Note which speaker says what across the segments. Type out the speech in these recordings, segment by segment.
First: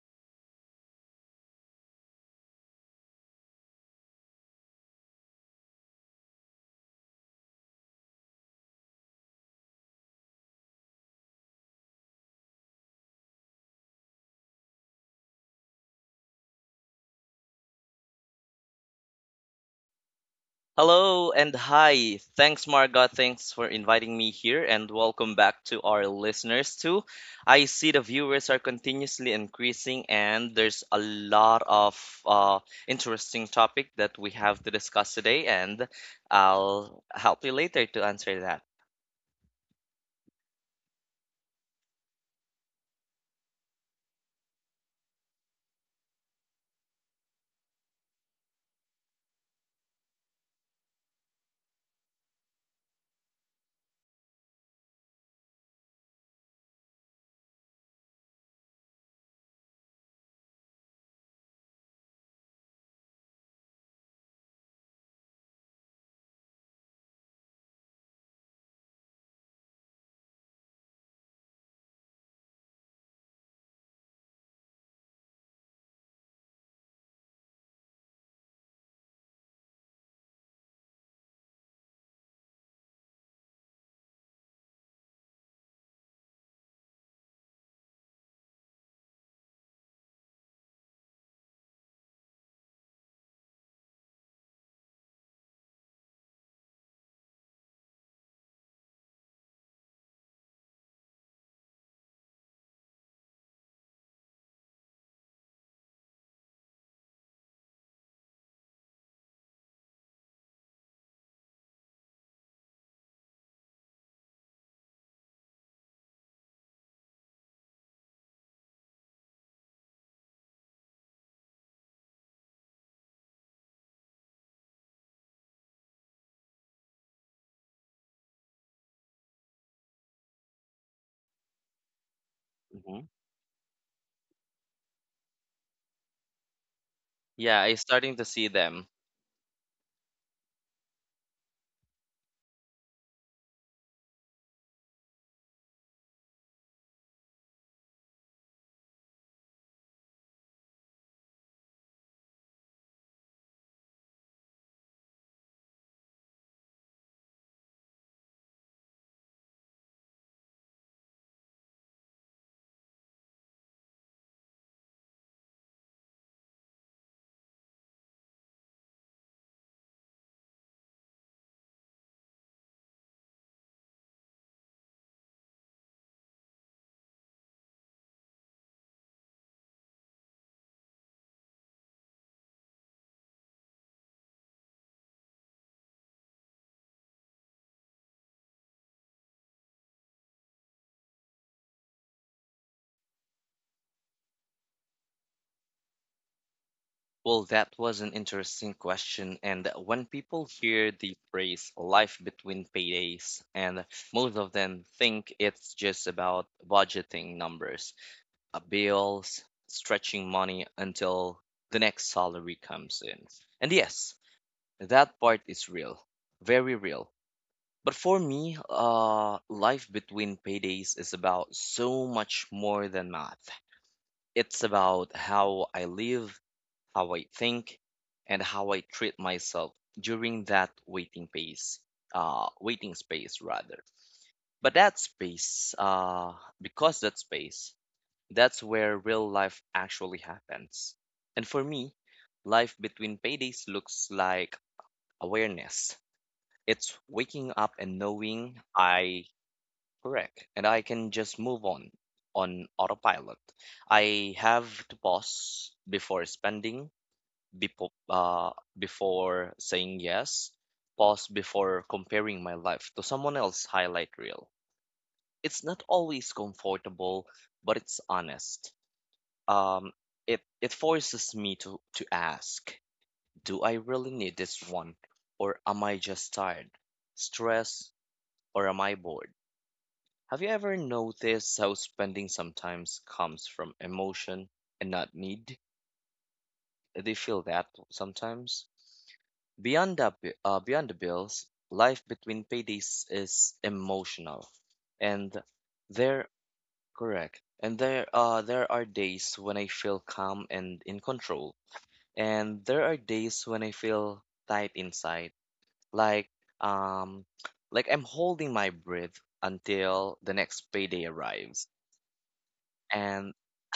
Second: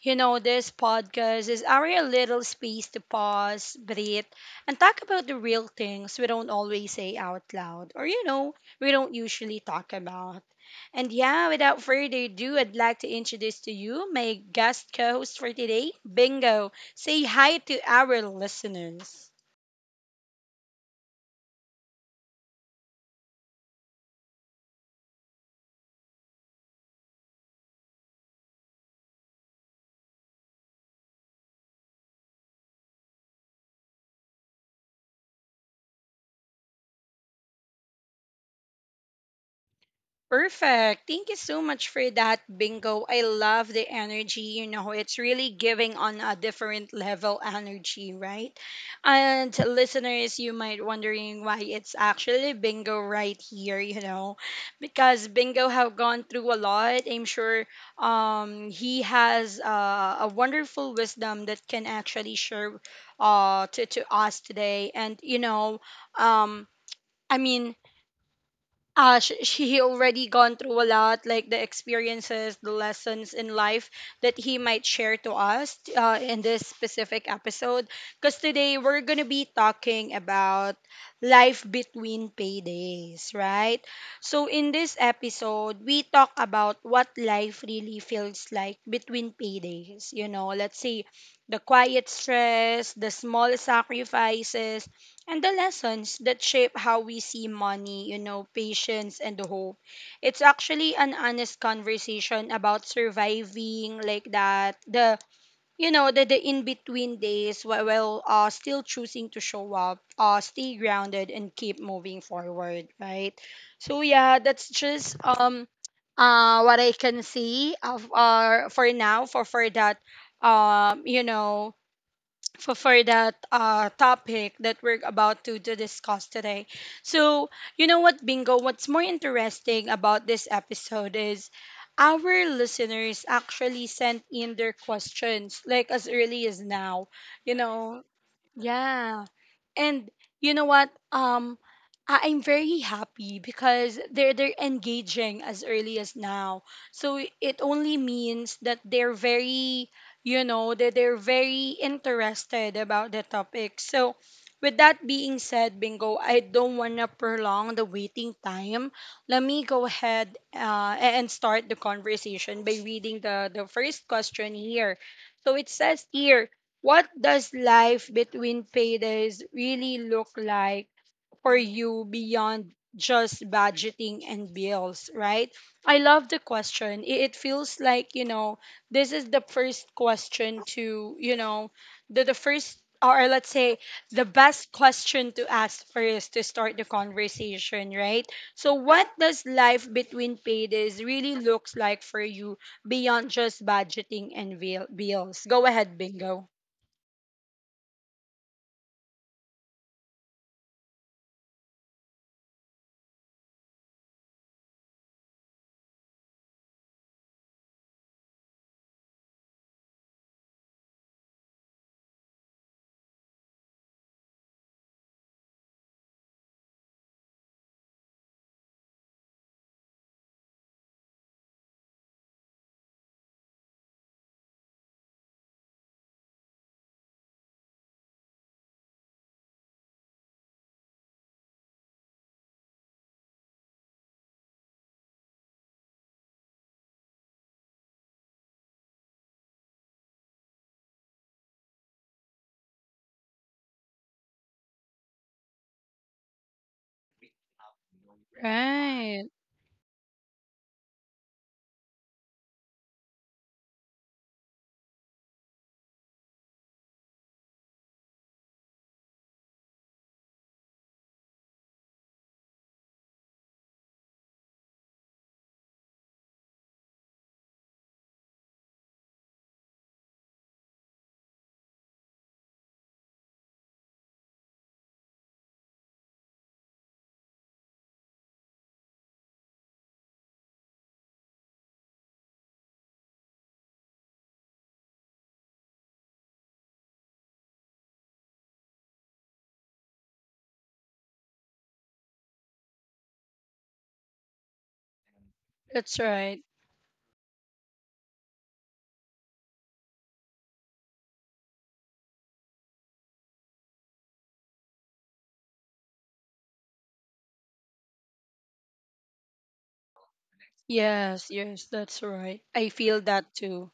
Speaker 1: you know, this podcast is our little space to pause, breathe, and talk about the real things we don't always say out loud or, you know, we don't usually talk about. And yeah, without further ado, I'd like to introduce to you my guest co host for today, Bingo. Say hi to our listeners.
Speaker 2: Hello and hi. Thanks, Marga. Thanks for inviting me here and welcome back to our listeners too. I see the viewers are continuously increasing and there's a lot of interesting topic that we have to discuss today and I'll help you later to answer that.
Speaker 1: Perfect. Thank you so much for that, Bingo. I love the energy. You know, it's really giving on a different level energy, right? And listeners, you might wondering why it's actually Bingo right here, you know, because Bingo have gone through a lot. I'm sure he has a wonderful wisdom that can actually share to us today. And, you know, um, I mean, she already gone through a lot, like the experiences, the lessons in life that he might share to us in this specific episode. Because today we're gonna be talking about life between paydays, right? So in this episode, we talk about what life really feels like between paydays. You know, let's say the quiet stress, the small sacrifices, and the lessons that shape how we see money, you know, patience and hope. It's actually an honest conversation about surviving like that. The you know the in between days while still choosing to show up, stay grounded and keep moving forward, right? So yeah, that's just what I can see of for now for that you know for that topic that we're about to discuss today. So, you know what, Bingo? What's more interesting about this episode is our
Speaker 2: Mhm.
Speaker 1: listeners actually sent in their questions like as early as now. You
Speaker 2: Yeah, I'm
Speaker 1: know,
Speaker 2: starting to see them.
Speaker 1: yeah. And you know what? I'm very happy because they're engaging as early as now. So it only means that they're very, you know, that they're very interested about the topic. So with that being said, Bingo, I don't want to prolong the waiting time. Let me go ahead and start the conversation by reading the first question here. So it says here, what does life between paydays really look like for you beyond just budgeting and bills, right? I love the question. It feels like, you know, this is the first question to, you know, the first, or let's say, the best question to ask first to start the conversation, right? So, what does life between paydays really looks like for you beyond just budgeting and bills? Go ahead, Bingo.
Speaker 2: Well, that was an interesting question. And when people hear the phrase life between paydays, and most of them think it's just about budgeting numbers, bills, stretching money until the next salary comes in. And yes, that part is real, very real. But for me, life between paydays is about so much more than math. It's about how I live, how I think, and how I treat myself during that waiting waiting space rather. But that space, that's where real life actually happens. And for me, life between paydays looks like awareness. It's waking up and knowing I.
Speaker 1: Right.
Speaker 2: Correct. And I can just move on autopilot. I have to pause before spending, before, uh, before saying yes, pause before comparing my life to someone else's highlight reel. It's not always comfortable, but it's honest. Um, it forces me to ask, do I really need this one? Or am I just tired, stressed, or am I bored? Have you ever noticed how spending sometimes comes from emotion and not need? Do you feel that sometimes? Beyond beyond the bills, life between paydays is emotional. And
Speaker 1: That's
Speaker 2: they're
Speaker 1: right.
Speaker 2: correct. And there are days when I feel calm and in control. And there are days when I feel tight inside. Like um like I'm holding my breath until the next payday
Speaker 1: Yes, yes,
Speaker 2: arrives.
Speaker 1: that's right. I feel
Speaker 2: And
Speaker 1: that too.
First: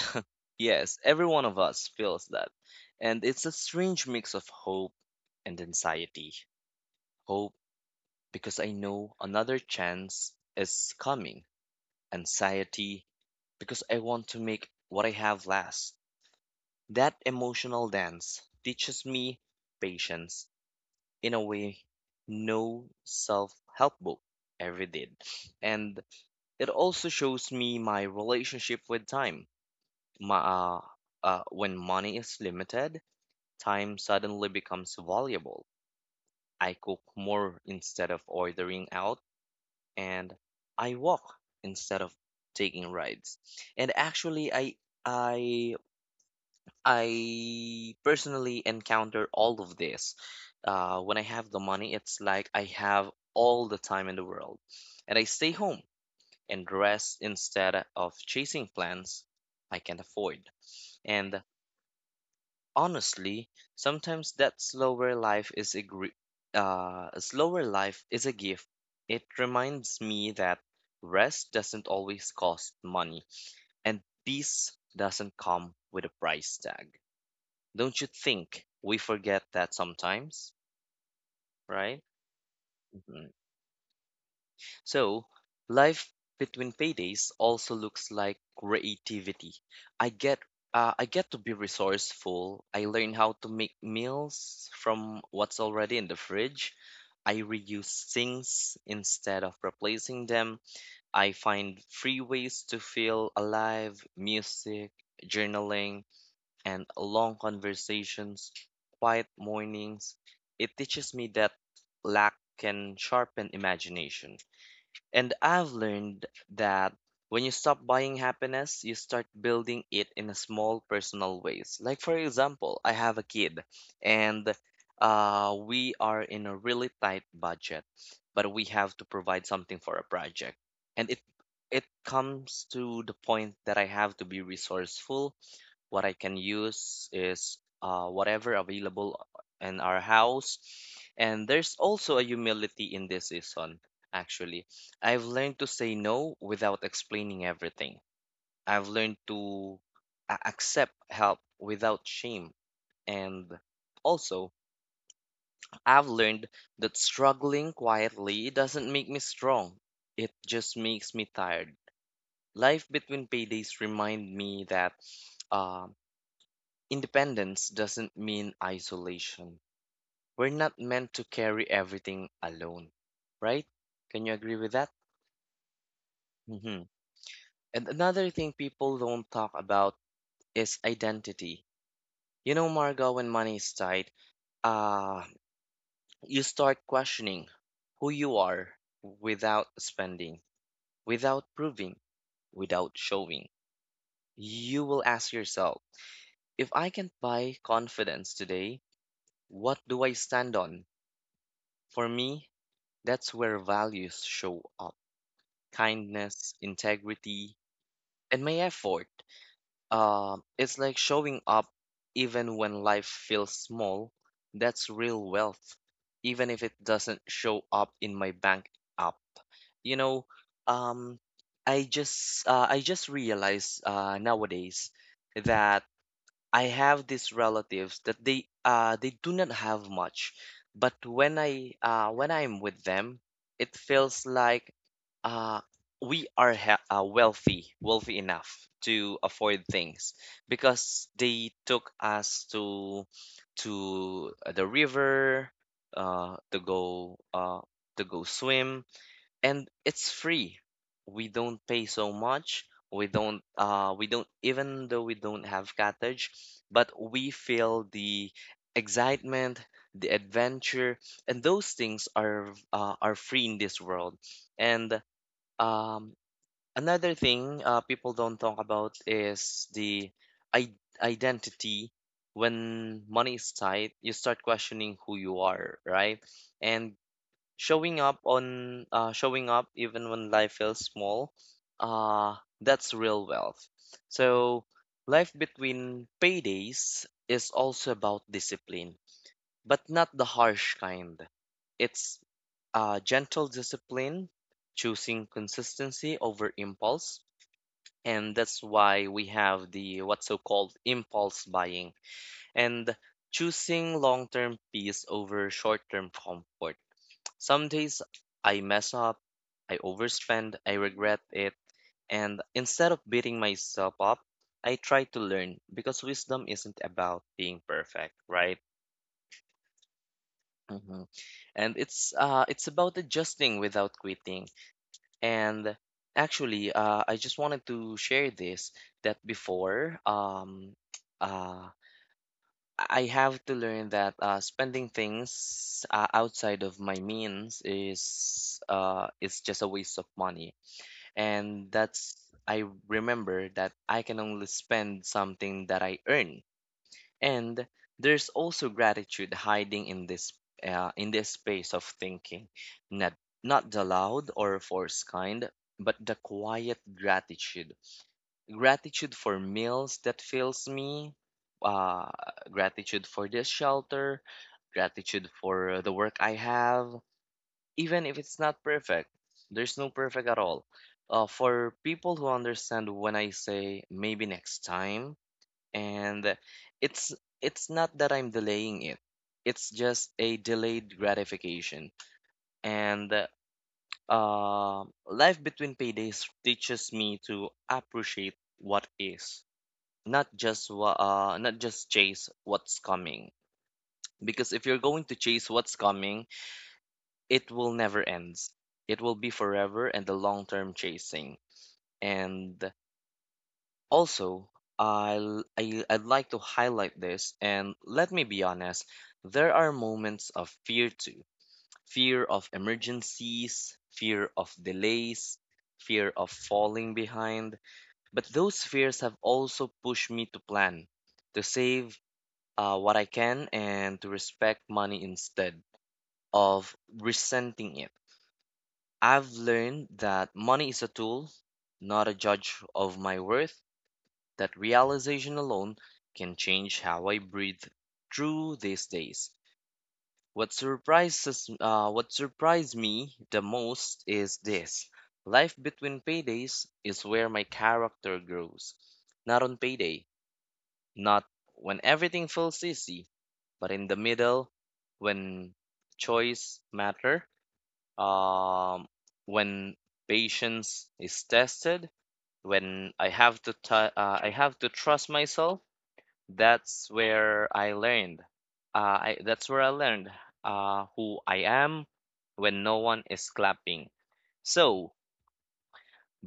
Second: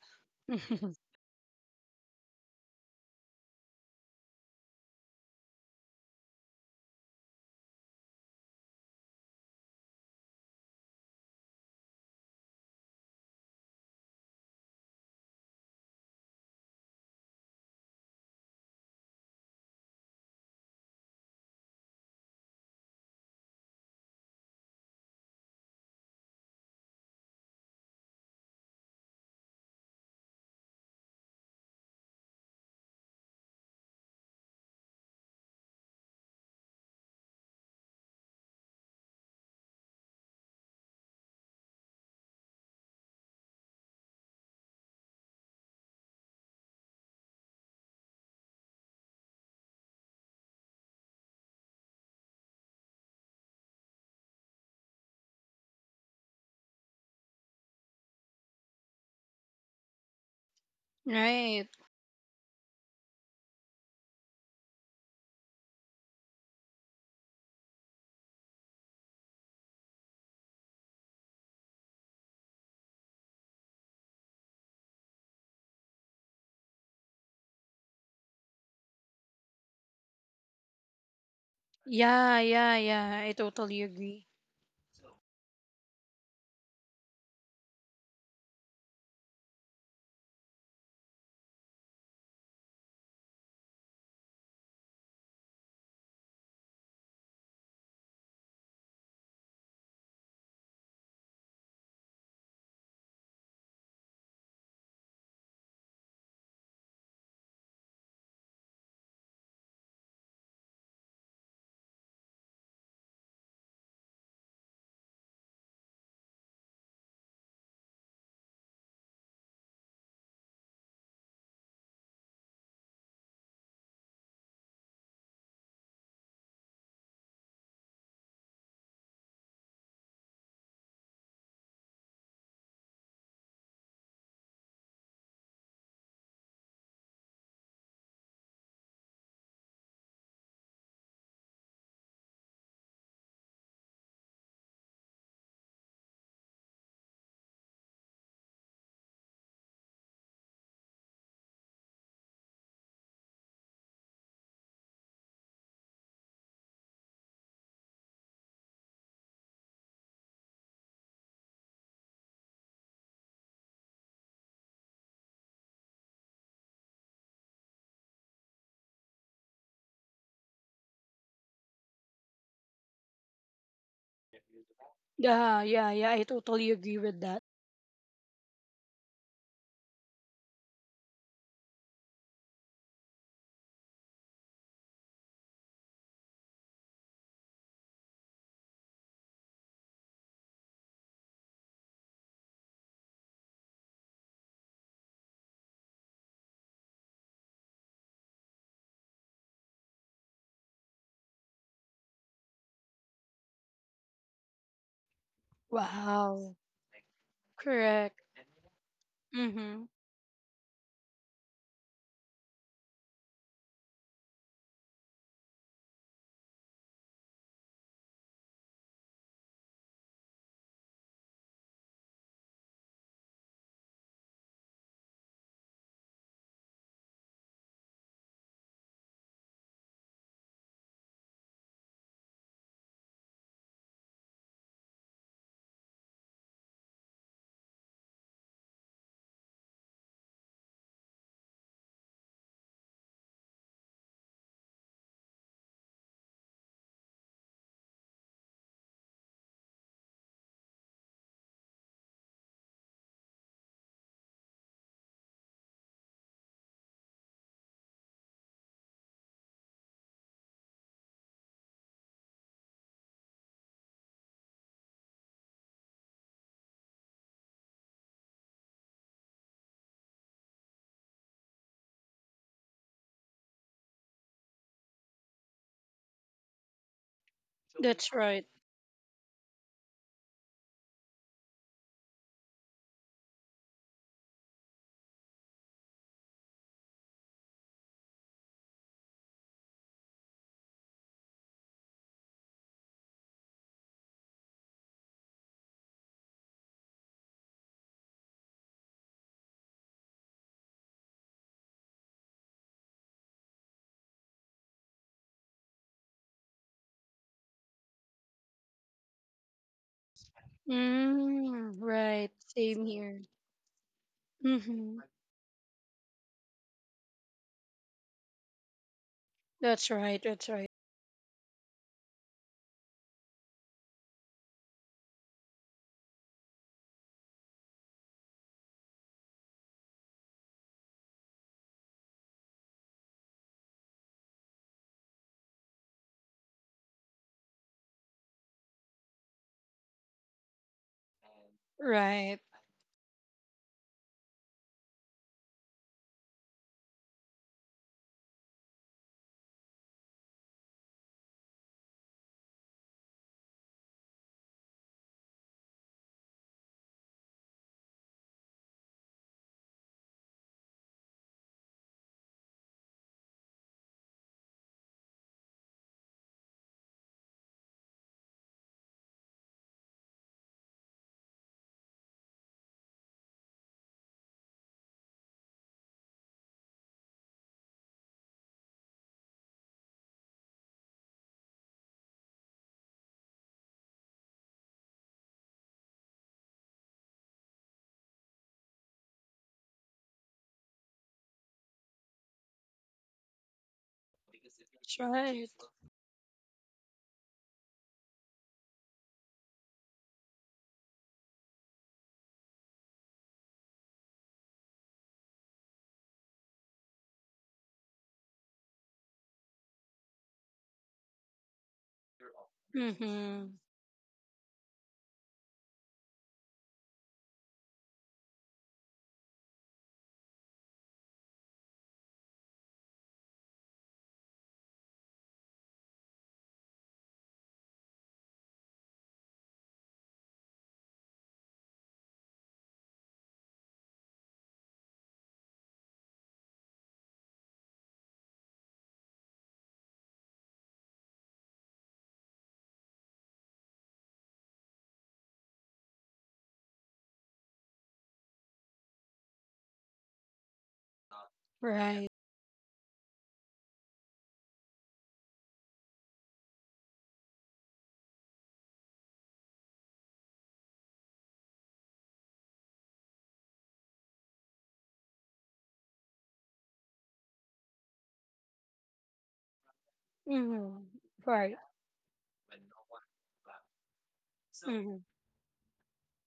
Speaker 2: yes, every one of us feels that. And it's a strange mix of hope and anxiety. Hope because I know another chance is coming. Anxiety because I want to make what I have last. That emotional dance teaches me patience in a way no self-help book ever did. And it also shows me my relationship with time. My, uh, when money is limited, time suddenly becomes valuable. I cook more instead of ordering out, and I walk instead of taking rides. And actually, I I personally encounter all of this. When I have the money, it's like I have all the time in the world, and I stay home and rest instead of chasing plans I can't afford. And
Speaker 1: Right.
Speaker 2: honestly, sometimes that slower life is a gr- a slower life is a gift. It reminds me that rest doesn't always cost money, and peace doesn't come with a price tag. Don't you think we forget that sometimes, right?
Speaker 1: Yeah, yeah, yeah.
Speaker 2: Mm-hmm.
Speaker 1: I totally agree.
Speaker 2: So, life between paydays also looks like creativity. I get I get to be resourceful. I learn how to make meals from what's already in the fridge. I reuse sinks instead of replacing them. I find free ways to feel alive, music, journaling, and long conversations, quiet mornings. It teaches me that lack can sharpen imagination. And I've learned that when you stop buying happiness, you start building it in a small personal ways. Like for example, I have a kid and we are in a really tight budget, but we have to provide something for a project. And it comes to the point that I have to be resourceful what I can use is whatever available in our house. And there's also a humility in this season, actually. I've learned to say no without explaining everything. I've learned to accept help without shame. And also, I've learned that struggling quietly doesn't make me strong. It just makes me tired. Life between paydays remind me that um independence doesn't mean isolation. We're not meant to carry everything alone, right? Can you agree with that?
Speaker 1: Yeah, yeah, yeah. I totally
Speaker 2: Hmm.
Speaker 1: agree with that.
Speaker 2: And another thing people don't talk about is identity. You know, Margo, when money is tight, uh, you start questioning who you are without spending, without proving, without showing. You will ask yourself, if I can buy confidence today, what do I stand on? For me, that's where values show up
Speaker 1: Wow.
Speaker 2: kindness, integrity,
Speaker 1: Correct.
Speaker 2: and my effort.
Speaker 1: Mm-hmm.
Speaker 2: It's like showing up even when life feels small. That's real wealth, even if it doesn't show up in my bank app. You know, um, I just realized nowadays that I have these relatives that they do not have much, but when I when I'm with them, it feels like uh we are wealthy enough to afford things because they took us to the river, uh to go uh to go swim and it's free. We don't pay so much. We don't even though we don't have cottage, but we feel the excitement, the adventure, and those things are free in this world. And um another thing people don't talk about is the identity. When money is tight, you start questioning who you are, right? And
Speaker 1: That's right.
Speaker 2: showing up even when life feels small uh that's real wealth so life between paydays is also about discipline but not the harsh kind it's gentle discipline choosing consistency over impulse and that's why we have the what's so called impulse buying and choosing long-term peace over short-term comfort. Some days I mess up, I overspend, I regret it,
Speaker 1: Mm, right.
Speaker 2: and
Speaker 1: Same
Speaker 2: instead of
Speaker 1: here.
Speaker 2: beating myself up, I
Speaker 1: Mm-hmm.
Speaker 2: try to learn because wisdom isn't about being perfect, right?
Speaker 1: That's right. That's right.
Speaker 2: Hmm. And it's about adjusting without quitting. And actually, I just wanted to share this that before uh I have to learn that spending things outside of my means is just a waste of money and that's
Speaker 1: Right.
Speaker 2: I remember that I can only spend something that I earn. And there's also gratitude hiding in this space of thinking, not not the loud or forced kind, but the quiet gratitude. Gratitude for meals that fills me, uh, gratitude for this shelter, gratitude for the work I have, even if it's not perfect. There's no perfect at all. For people who understand when I say maybe next time, and it's it's not that I'm delaying it. It's just a delayed gratification. And life between paydays teaches me to appreciate what is, not just not just chase what's coming. Because if you're
Speaker 1: That's
Speaker 2: going to
Speaker 1: right.
Speaker 2: chase what's coming, it will never end. It will be forever and the long-term chasing. And also, I'd like to highlight this, and let me be honest, there are moments of fear too. Fear of
Speaker 1: Mm-hmm.
Speaker 2: emergencies, fear of delays, fear of falling behind. But those fears have also pushed me to plan, to save what I can, and to respect money instead of resenting it. I've learned that money is a tool, not a judge of my worth. That realization alone can change how I breathe through these days. What surprised me the most is this. Life between paydays is where my character grows. Not on payday, not when
Speaker 1: Right.
Speaker 2: everything feels easy, but in the middle when choice matter um, when patience is tested when I have to trust myself. That's where I learned uh, I, that's where i learned
Speaker 1: Mm-hmm.
Speaker 2: who I
Speaker 1: Right.
Speaker 2: am when no one is clapping. So
Speaker 1: Mm-hmm.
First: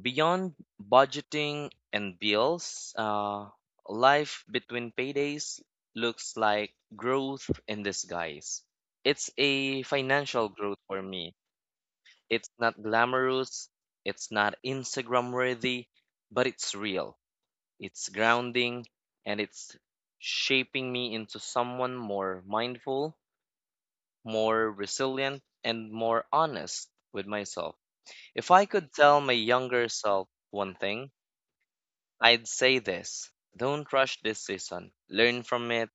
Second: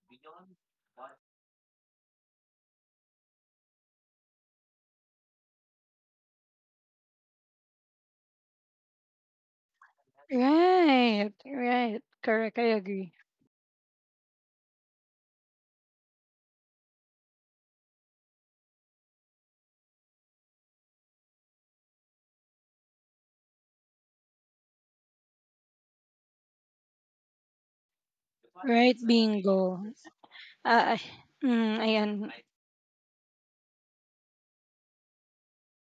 Speaker 2: beyond budgeting and bills life between paydays looks like growth in disguise. It's a financial growth for
Speaker 1: Right,
Speaker 2: me.
Speaker 1: right.
Speaker 2: It's
Speaker 1: Correct. I
Speaker 2: not
Speaker 1: agree.
Speaker 2: glamorous, it's not Instagram worthy, but it's real. It's grounding and it's shaping me into someone more mindful, more resilient, and more honest with myself. If I could
Speaker 1: Right,
Speaker 2: tell my
Speaker 1: bingo.
Speaker 2: younger self one
Speaker 1: Uh, I,
Speaker 2: thing,
Speaker 1: ayan.
Speaker 2: I'd say this. Don't rush this season. Learn from it.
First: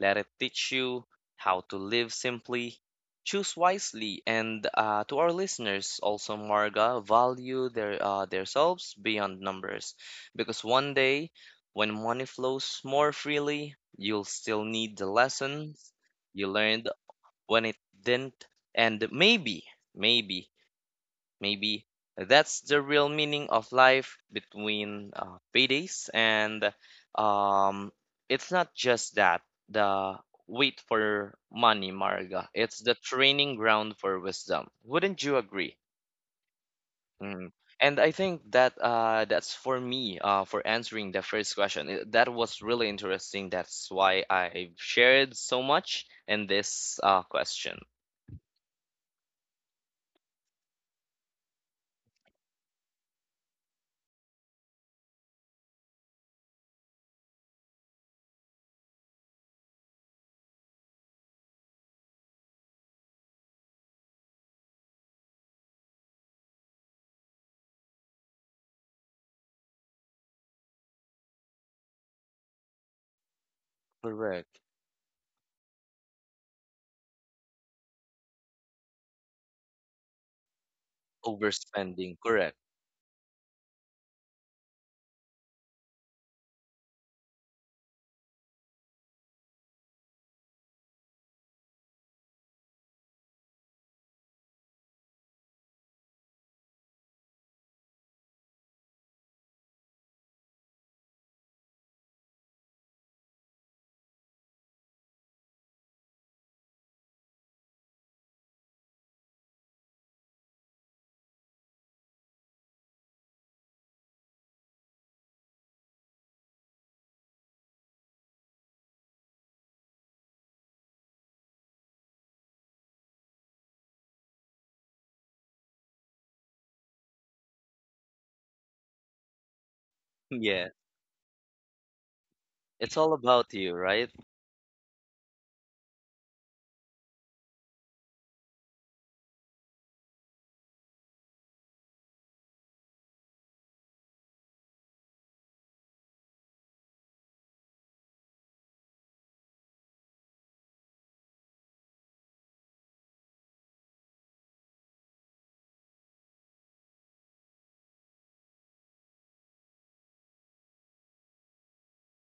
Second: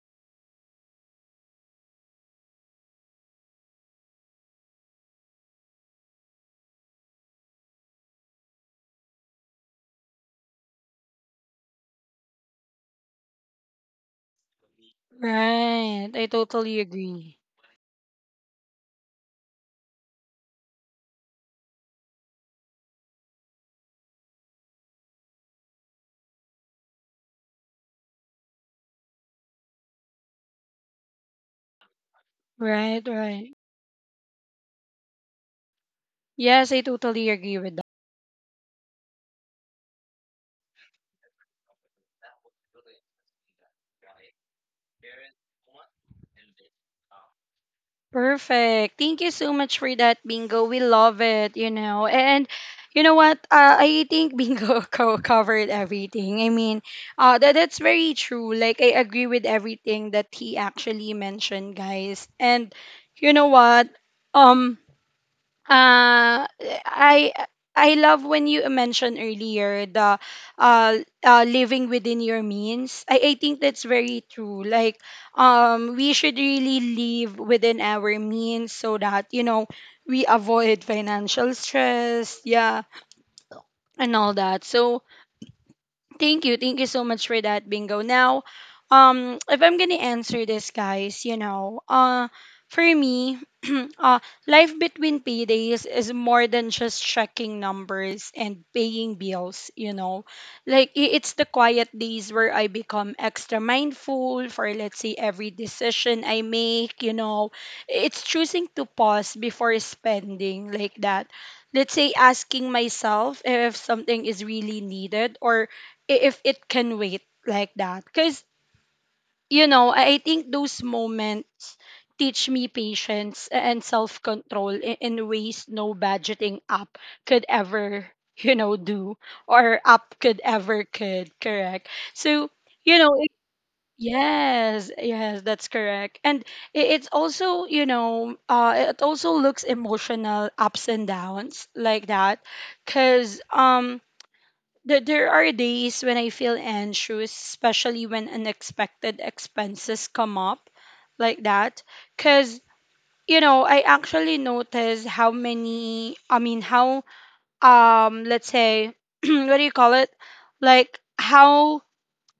Speaker 2: Let it teach you how to live simply, choose wisely, and to our listeners also, Marga, value their themselves beyond numbers, because one day when money flows more freely, you'll still need the lessons
Speaker 1: Right. I
Speaker 2: you
Speaker 1: totally
Speaker 2: learned
Speaker 1: agree.
Speaker 2: when it didn't, and maybe Maybe that's the real meaning of life between paydays, and um, it's not just that the wait for money, Marga. It's the
Speaker 1: Right,
Speaker 2: training
Speaker 1: right.
Speaker 2: ground for wisdom. Wouldn't you agree?
Speaker 1: Yes, I totally
Speaker 2: Mm.
Speaker 1: agree with that.
Speaker 2: And I think that that's for me for answering the first question. That was really interesting. That's why I've shared so much in this question.
Speaker 1: Perfect. Thank you so much for that bingo. We love it, you know. And you know what? I think bingo covered everything. I mean, that that's very true. Like I agree with everything that he actually mentioned, guys. And you know what? Um Uh, I I love when you mentioned earlier the uh, living within your means. I think that's very
Speaker 2: Correct.
Speaker 1: true. Like we should really live within our means so that you know we avoid financial
Speaker 2: Overspending.
Speaker 1: stress,
Speaker 2: Correct.
Speaker 1: yeah, and all that. So Thank you. Thank you so much for that, Bingo. Now, if I'm gonna answer this, guys, you know, for me, uh, life between paydays is more than just checking numbers and paying bills, you know. Like, it's the quiet days where I become extra mindful for, let's say, every decision I make, you know. It's choosing to pause before spending, like that. Let's say asking myself if something is really needed or if it can wait like that. Because, you know, I think those moments teach me patience and self control in ways no budgeting app could ever, you know, do or app could
Speaker 2: Yeah.
Speaker 1: ever could, correct? So, you
Speaker 2: It's
Speaker 1: know,
Speaker 2: all
Speaker 1: it,
Speaker 2: about you, right?
Speaker 1: yes, yes, that's correct. And it's also, you know, it also looks emotional ups and downs like that. Because, there are days when I feel anxious, especially when unexpected expenses come up like that. Because, you know, I actually notice how many, I mean, how, let's say, what do you call it? Like, how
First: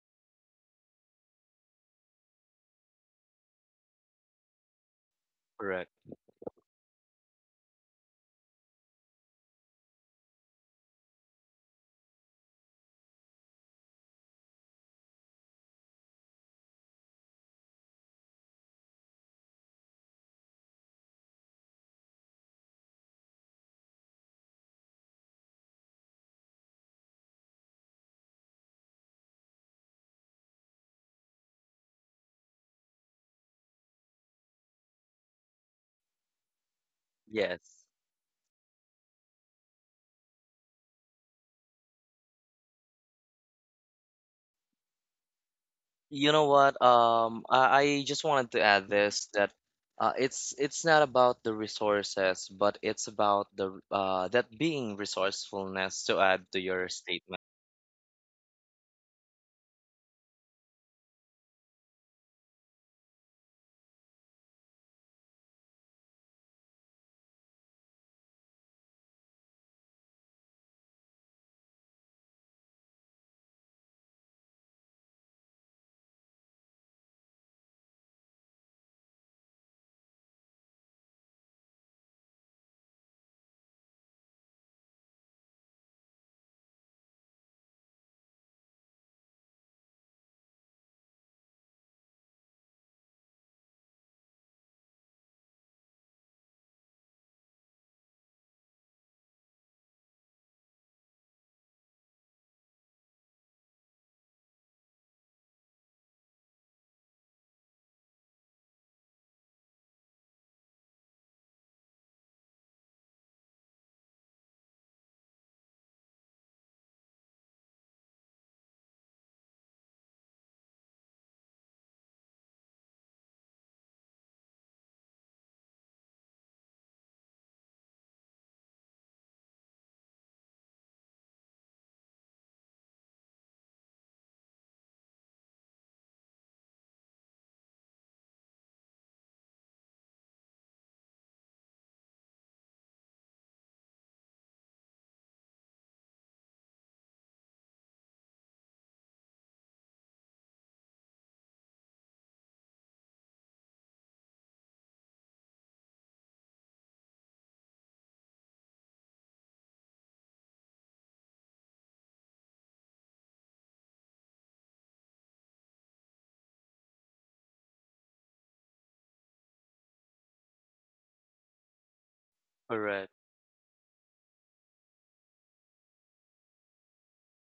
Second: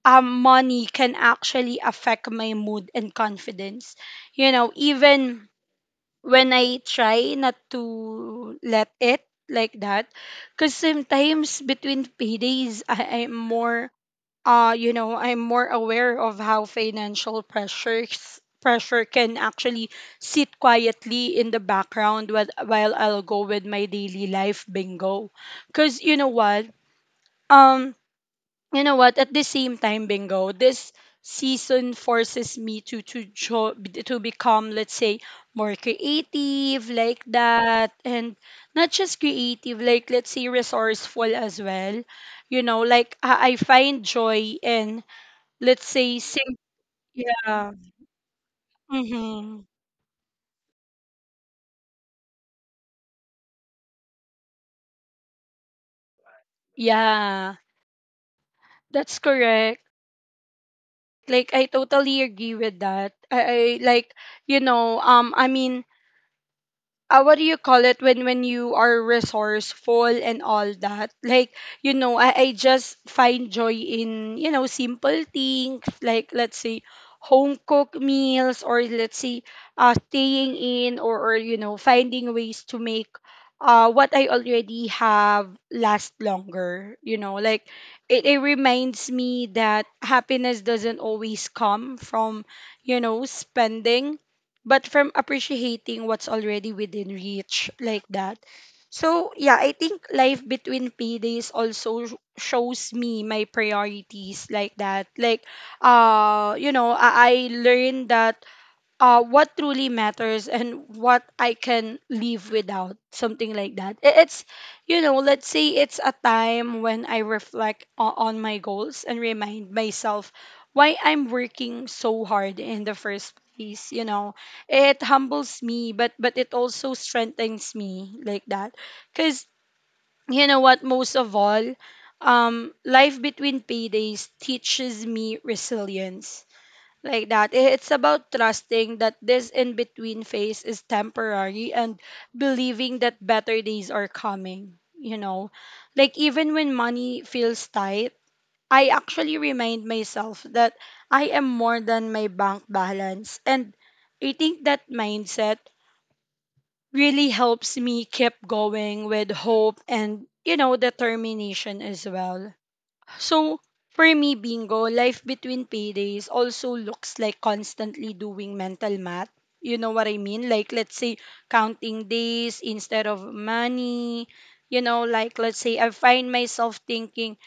Speaker 1: money can actually affect my mood and confidence. You know, even
Speaker 2: Correct.
Speaker 1: when I try not to let it like that. Because sometimes between paydays, I'm more, you know, I'm more aware of how financial pressures pressure can actually sit quietly in the background while I'll go with my daily life bingo. Because you know what? Um, you know what at the same time bingo this season forces me to become let's say more creative like
Speaker 2: Yes.
Speaker 1: that and not just creative like let's say resourceful as well you know like I find joy in let's say
Speaker 2: You know what?
Speaker 1: yeah
Speaker 2: I just wanted to add this that
Speaker 1: mm-hmm.
Speaker 2: it's not about the resources, but it's about the that being resourcefulness to add to your statement.
Speaker 1: yeah that's correct like I totally agree with that I like you know I mean what do you call it when you are resourceful and all that like you know I just find joy in you know simple things like let's say home cooked meals or let's say staying in or you know finding ways to make what I already have last longer you know like it reminds me that happiness doesn't always come from you know spending but from appreciating what's already within reach like that. So, yeah, I think life between paydays also shows me my priorities like that. Like, you know, I learned that what truly matters and what I can live without, something like that. It's, you know, let's say it's a time when I reflect on my goals and remind myself why I'm working so hard in the first place. You know, it humbles me, but it also strengthens me like that. Cause you know what, most of all, life between paydays teaches me resilience like that. It's about trusting that this in between phase is temporary and believing that better days are coming, you know. Like, even when money feels tight, I actually remind myself that I am more than my bank balance. And I think that mindset really helps me keep going with hope and, you know, determination as well. So, for me, bingo, life between paydays also looks like constantly doing mental math. You know what I mean? Like, let's say, counting days instead
Speaker 2: Correct.
Speaker 1: of money. You know, like, let's say, I find myself thinking,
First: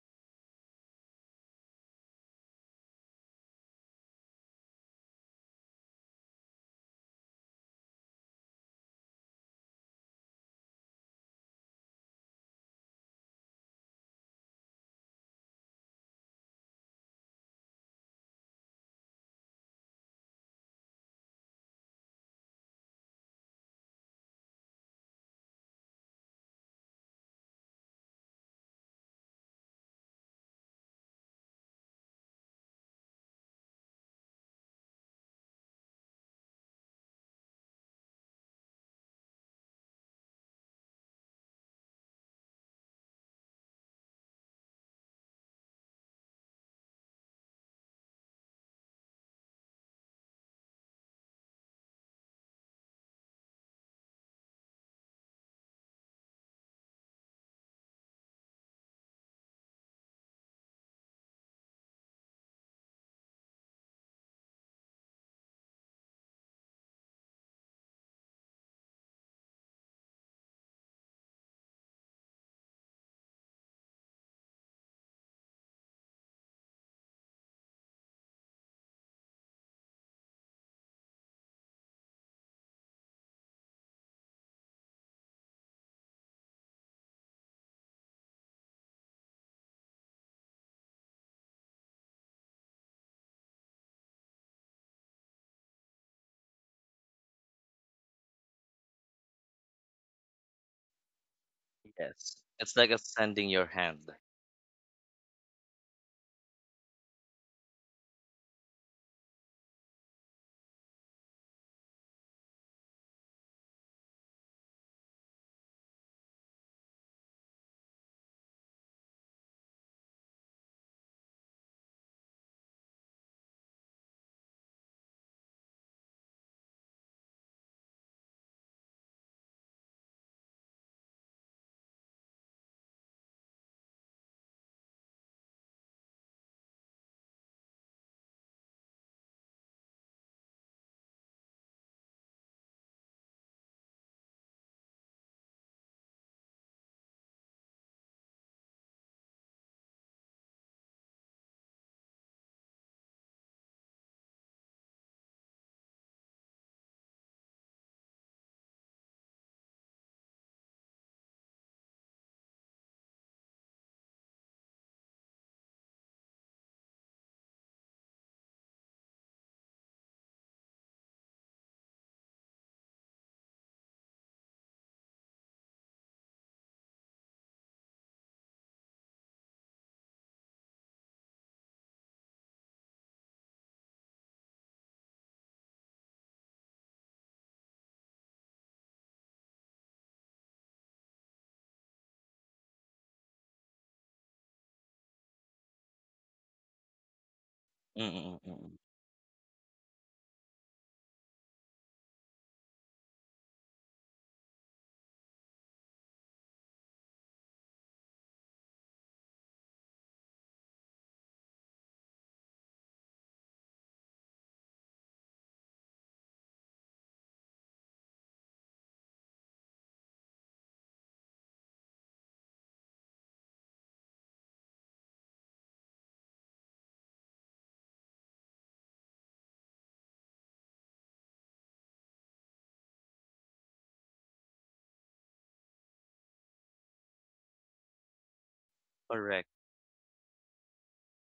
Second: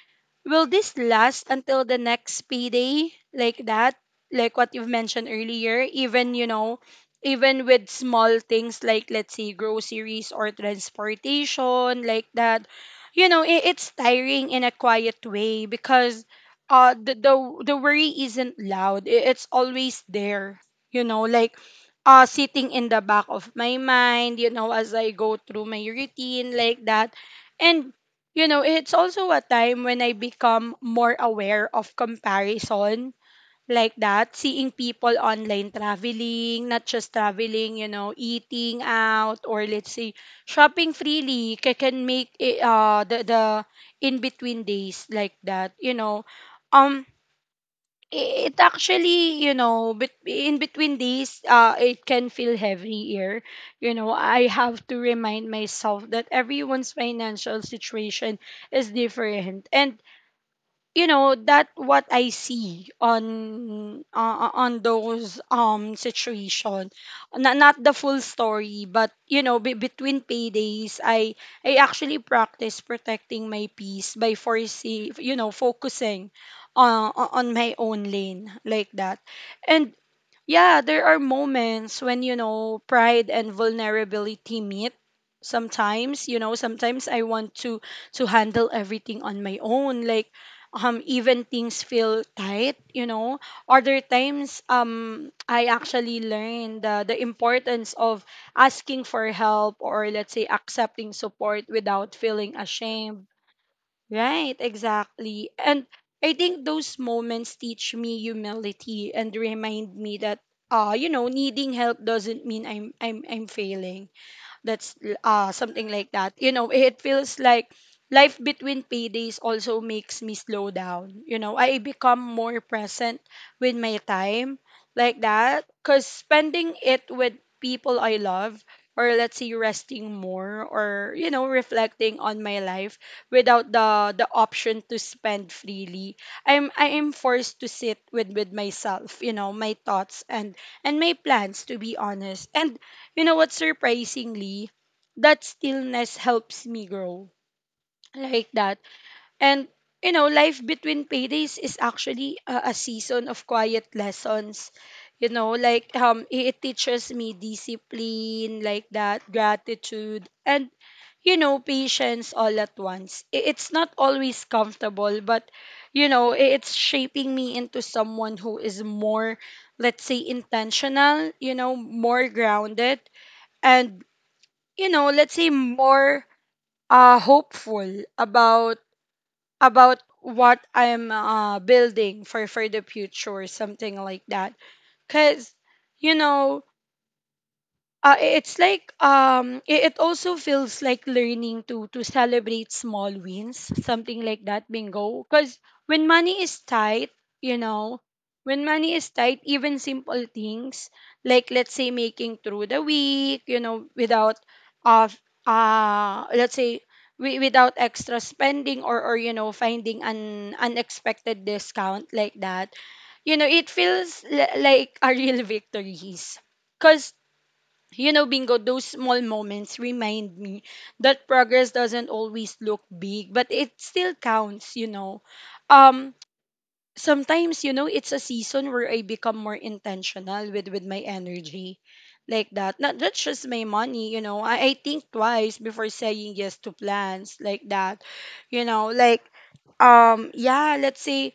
Speaker 1: will this last until the next payday like that? Like what you've mentioned earlier, even, you know, even with small things like, let's say, groceries or transportation, like that, you know, it, it's tiring in a quiet way because the worry isn't loud. It's always there, you know, like sitting in the back of my mind, you know, as I go through my routine, like that. And you know, it's also a time when I become more aware of comparison like that, seeing people online traveling, not just traveling, you know, eating out or let's say shopping freely can make it, the in between days like that, you know. Um it actually you know in between these it can feel heavier you know I have to remind myself that everyone's financial situation is different and you know that what I see on those situation not the full story but you know be between paydays i actually practice protecting my peace by foresee you know focusing on my own lane like that and yeah, there are moments when, you know, pride and vulnerability meet. Sometimes, you know, sometimes I want to handle everything on my own. Like even things feel tight, you know. Other times I actually learned the importance of asking for help or let's say accepting support without
Speaker 2: Yes.
Speaker 1: feeling
Speaker 2: It's like
Speaker 1: ashamed.
Speaker 2: extending your hand.
Speaker 1: Right, exactly. And I think those moments teach me humility and remind me that you know, needing help doesn't mean I'm failing. Something like that. You know, it feels like life between paydays also makes me slow down. You know, I become more present with my time like that because spending it with people I love, or let's say resting more, or you know reflecting on my life without the option to spend freely, I am forced to sit with myself, you know, my thoughts and my plans, to be honest. And you know what, surprisingly that stillness helps me grow, like that. And you know, life between paydays is actually a season of quiet lessons. You know, like it teaches me discipline, like that, gratitude, and you know patience, all at once. It's not always comfortable, but you know it's shaping me into someone who is more, let's say, intentional, you know, more grounded, and you know, let's say more hopeful about what I'm building for the future, something like that. Cause you know, it's like it also feels like learning to celebrate small wins, something like that, bingo. Because when money is tight, you know, when
Speaker 2: Mm-mm-mm.
Speaker 1: money is tight, even simple things, like let's say making through the week, you know, without uh f- let's say we without extra spending, or you know finding an unexpected discount, like that, you know it feels like a real victories. Because you know, bingo, those small moments remind me that progress doesn't always look big, but it still counts, you know. Um, Sometimes, you know, it's a season where I become more intentional with my energy, like that. Not, not just my money, you know. I think twice before saying yes to plans, like that. You know, like
Speaker 2: Correct.
Speaker 1: yeah, let's say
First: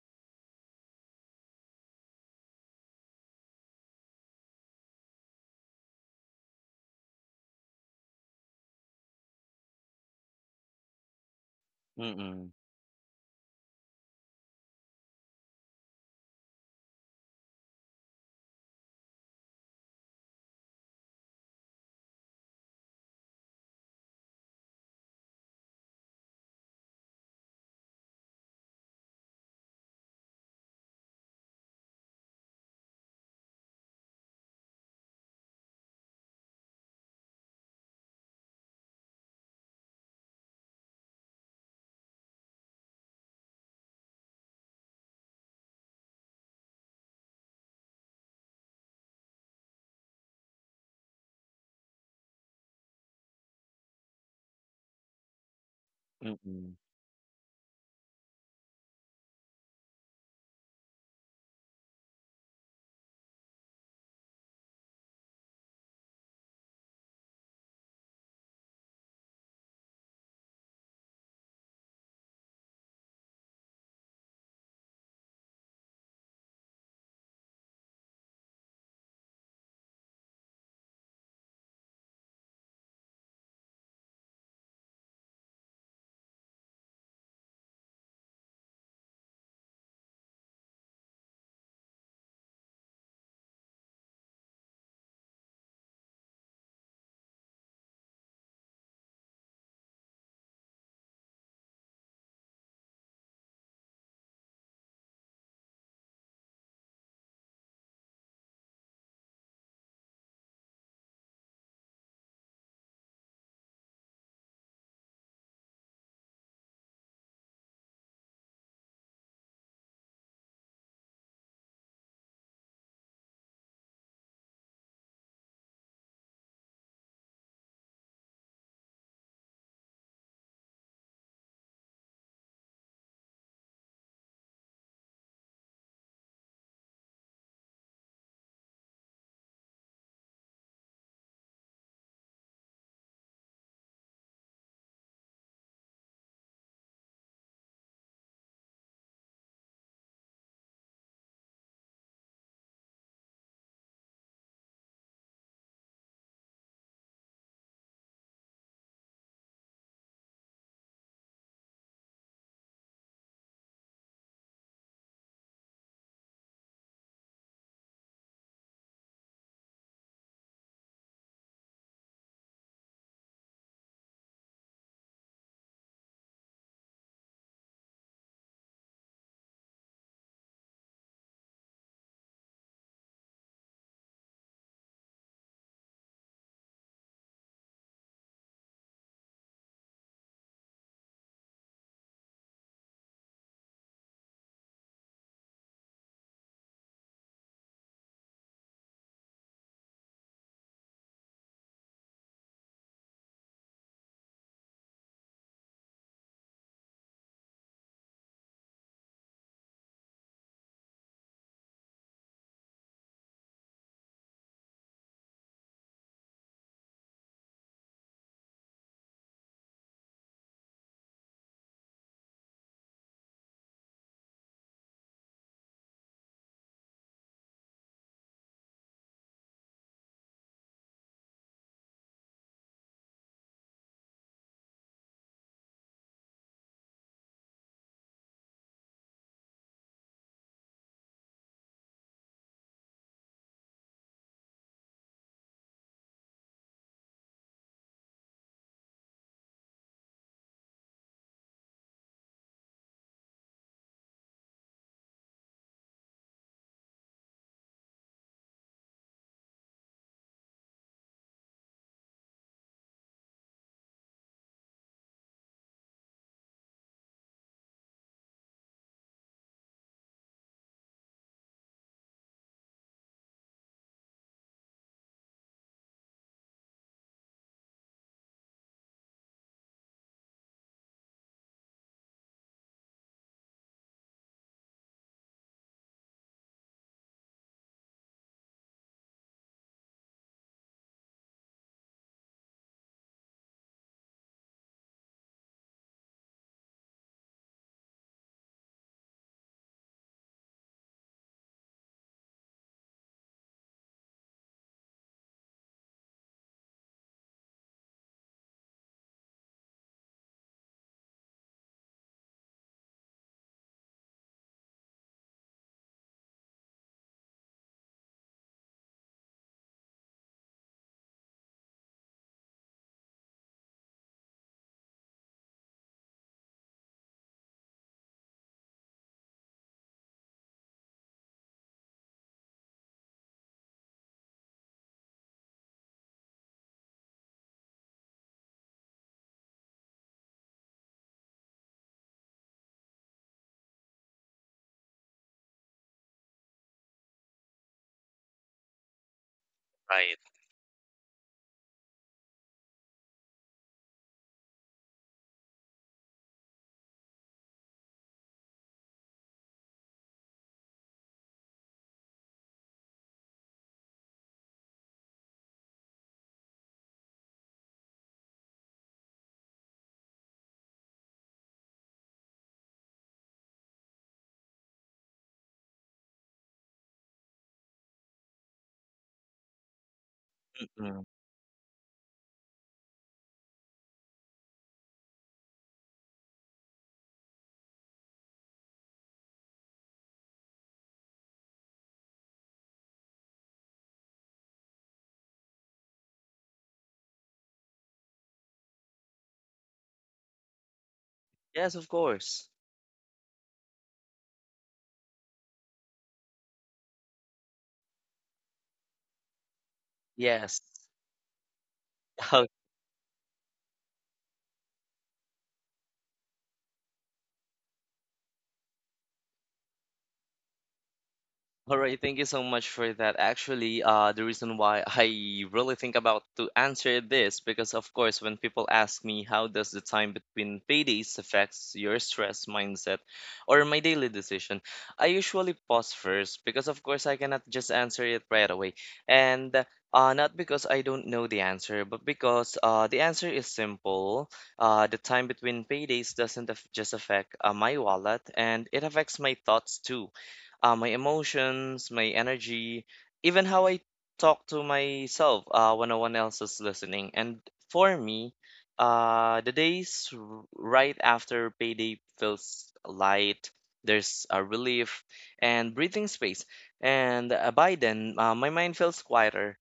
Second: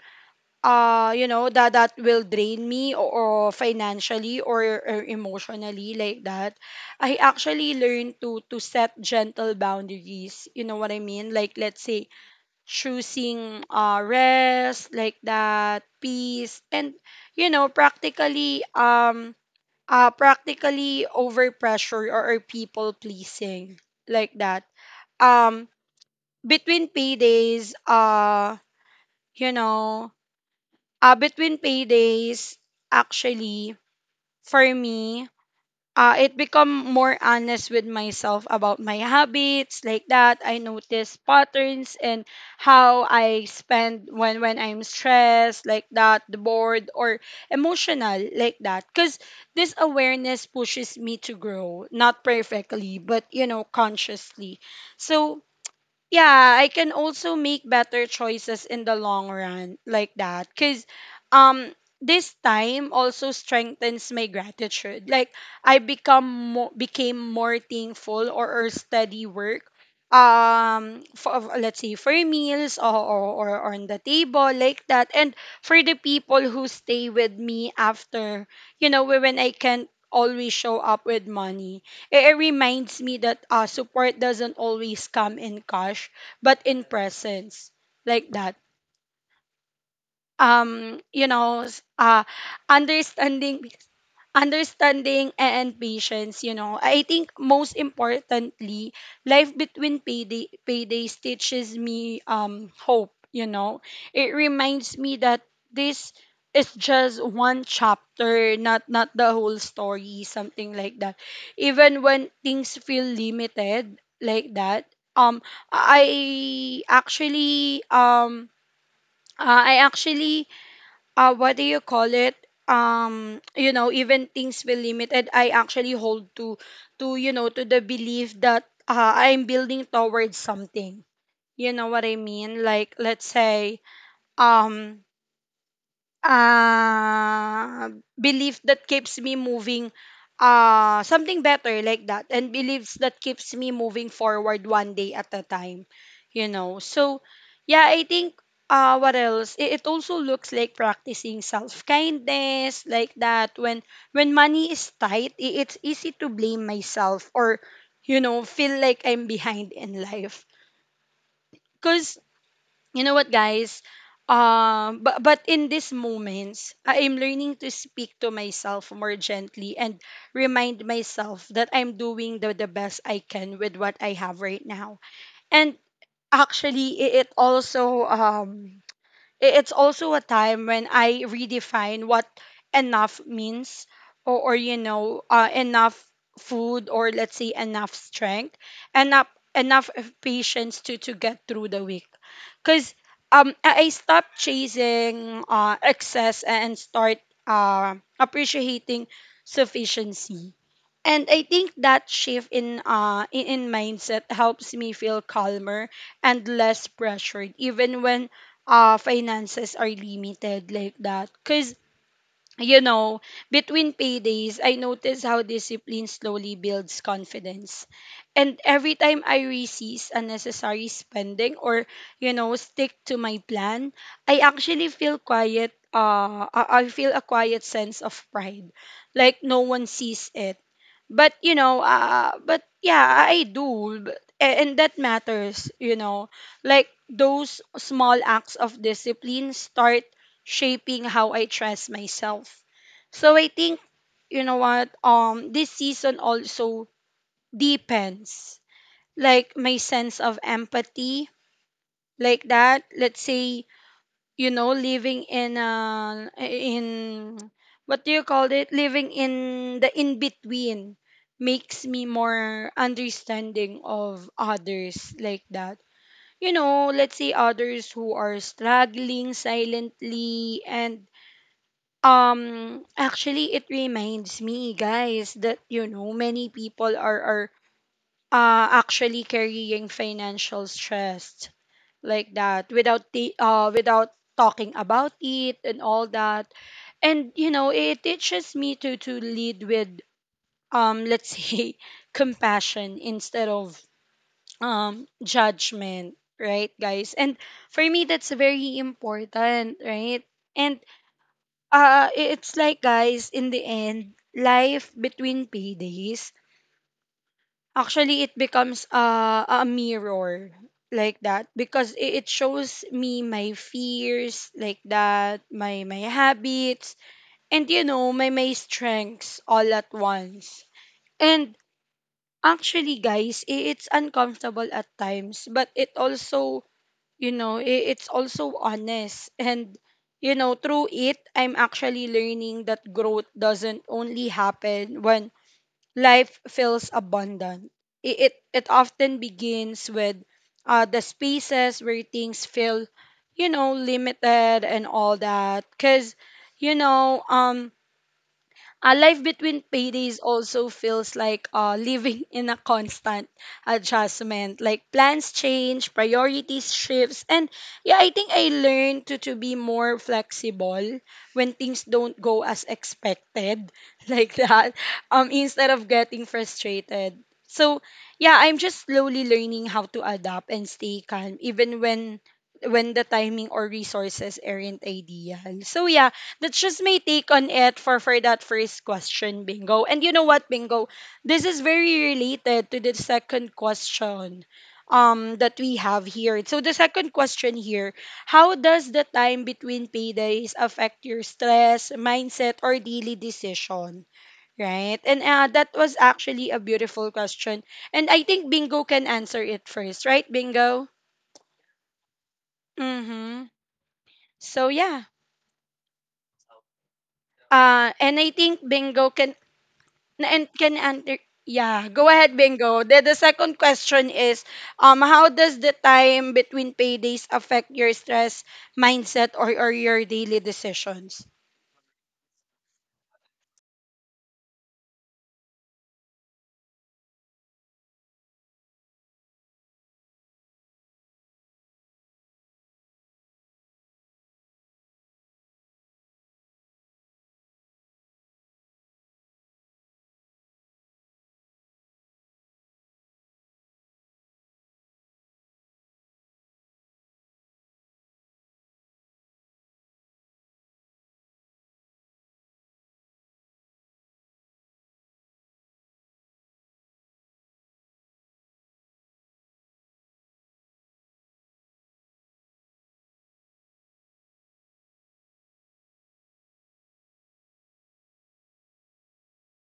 Speaker 1: you know that will drain me or financially or emotionally, like that. I actually learned to set gentle boundaries, you know what I mean, like let's say
Speaker 2: Mm-mm.
Speaker 1: choosing rest, like that, peace, and you know practically, practically over pressure, or people pleasing, like that. um Between paydays, you know between paydays, actually, for me, it become more honest with myself about my habits, like that. I notice patterns and how I spend when I'm stressed, like that, bored or emotional, like that. Cause this awareness pushes me to grow, not perfectly, but you know, consciously. So yeah, I
Speaker 2: Mm-mm.
Speaker 1: can also make better choices in the long run, like that, cuz um this time also strengthens my gratitude. Like I become became more thankful or steady work, for let's say for meals, or on the table, like that, and for the people who stay with me after, you know, when I can't always show up with money. It reminds me that support doesn't always come in cash, but in presence, like that. Um, you know, s- uh, understanding understanding and patience, you know. I think most importantly, life between paydays teaches me hope, you know. It reminds me that this is just one chapter, not not the whole story, something like that. Even when things feel limited, like that, um I actually um I actually what do you call it? You know, even things feel limited, I actually hold to the belief that I'm building towards something. You know what I mean? Like, let's say, um, uh, belief that keeps me moving something better, like that, and beliefs that keeps me moving forward one day at a time, you know. So yeah, I think what else, it also looks like practicing self kindness, like that. When money is tight, it's easy to blame myself, or you know feel like I'm behind in life, because you know what, guys, but in these moments I am learning to speak to myself more gently, and remind myself that I'm doing the best I can with what I have right now. And actually, it's also a time when I redefine what enough means, or you know, enough food, or let's say enough strength, enough enough of patience to get through the week. Cause I stopped chasing excess and start appreciating sufficiency. And I think that shift in mindset helps me feel calmer and less pressured, even when finances are limited, like that. Cause you know, between paydays, I notice how discipline slowly builds confidence. And every time I resist unnecessary spending, or, you know, stick to my plan, I feel a quiet sense of pride, like no one sees it, but you know but yeah I do. But, and that matters, you know. Like those small acts of discipline start shaping how I trust myself. So I think, you know what, this season also depends, like my sense of empathy, like that. Let's say you know, living in what do you call it living in the in between makes me more understanding of others, like that, you know. Let's say others who are struggling silently, and actually it reminds me, guys, that you know many people are actually carrying financial stress, like that, without the without talking about it and all that. And you know it teaches me to lead with let's say compassion instead of judgment, right, guys. And for me that's very important, right. And it's like, guys, in the end, life between paydays actually it becomes a mirror, like that, because it shows me my fears, like that, my habits, and you know my strengths all at once. And actually, guys, it's uncomfortable at times, but it also, you know it's also honest. And you know, through it I'm actually learning that growth doesn't only happen when life feels abundant. It often begins with the spaces where things feel, you know, limited and all that. Because, you know, a life between
Speaker 2: Right.
Speaker 1: paydays also feels like living in a constant adjustment. Like plans change, priorities shifts, and yeah, I think I learned to be more flexible when things don't go as expected, like that. Instead of getting frustrated. So yeah, I'm just slowly learning how to adapt and stay calm, even when the timing or resources aren't ideal. So yeah, that's just my take on it for that first question, bingo. And you know what, bingo,
Speaker 2: Mm-mm.
Speaker 1: this is very related to the second question that we have here. So the second question here, how does the time between paydays affect your stress, mindset, or daily decision, right? And that was actually a beautiful question, and I think bingo can answer it first, right, bingo?
Speaker 2: Yes, of course.
Speaker 1: Mm-hmm. So yeah, and I think Bingo can, and
Speaker 2: Yes.
Speaker 1: can answer. Yeah, go ahead, bingo, the second question is how does the time between paydays affect your stress, mindset, or your daily decisions?
Speaker 2: All right, thank you so much for that. Actually, the reason why I really think about to answer this because, of course, when people ask me how does the time between paydays affects your stress mindset or my daily decision, I usually pause first because, of course, I cannot just answer it right away, and not because I don't know the answer, but because the answer is simple. The time between paydays doesn't just affect my wallet, and it affects my thoughts too, my emotions, my energy, even how I talk to myself when no one else is listening. And for me, the days right after payday feels light. There's a relief and breathing space. And by then, my mind feels quieter.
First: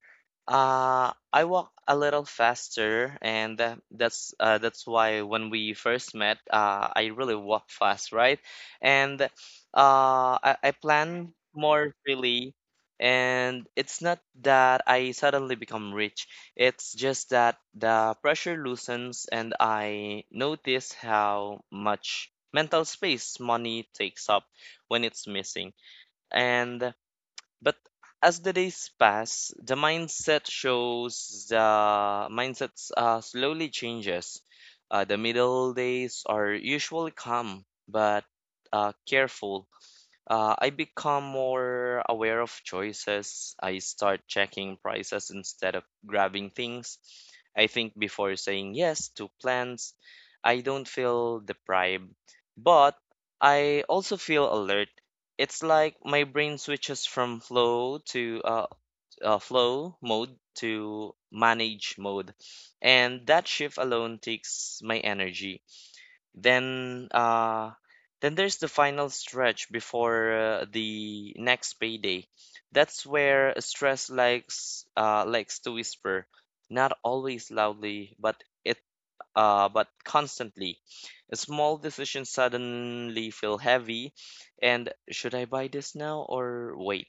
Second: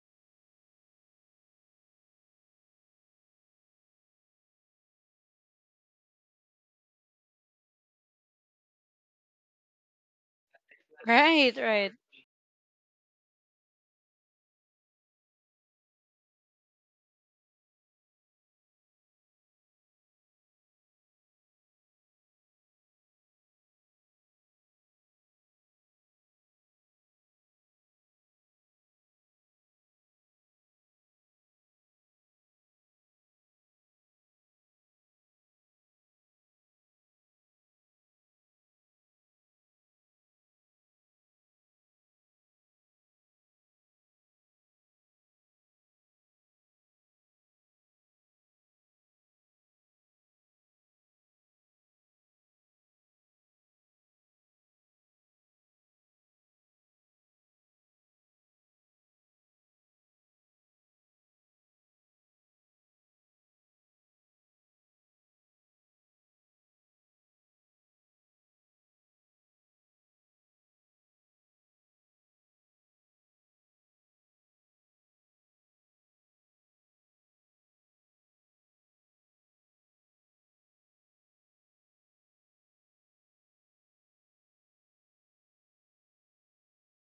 Speaker 2: I walk a little faster, and that's why when we first met, I really walk fast, right? And I plan
Speaker 1: Right. Right.
Speaker 2: more freely, and it's not that I suddenly become rich. It's just that the pressure loosens, and I notice how much mental space money takes up when it's missing. And but as the days pass, the mindsets slowly changes. The middle days are usually calm but careful. I become more aware of choices. I start checking prices instead of grabbing things. I think before saying yes to plans. I don't feel deprived, but I also feel alert. It's like my brain switches from flow mode to manage mode, and that shift alone takes my energy. Then uh then there's the final stretch before the next payday. That's where stress likes to whisper, not always loudly, but constantly. A small decision suddenly feel heavy, and should I buy this now or wait?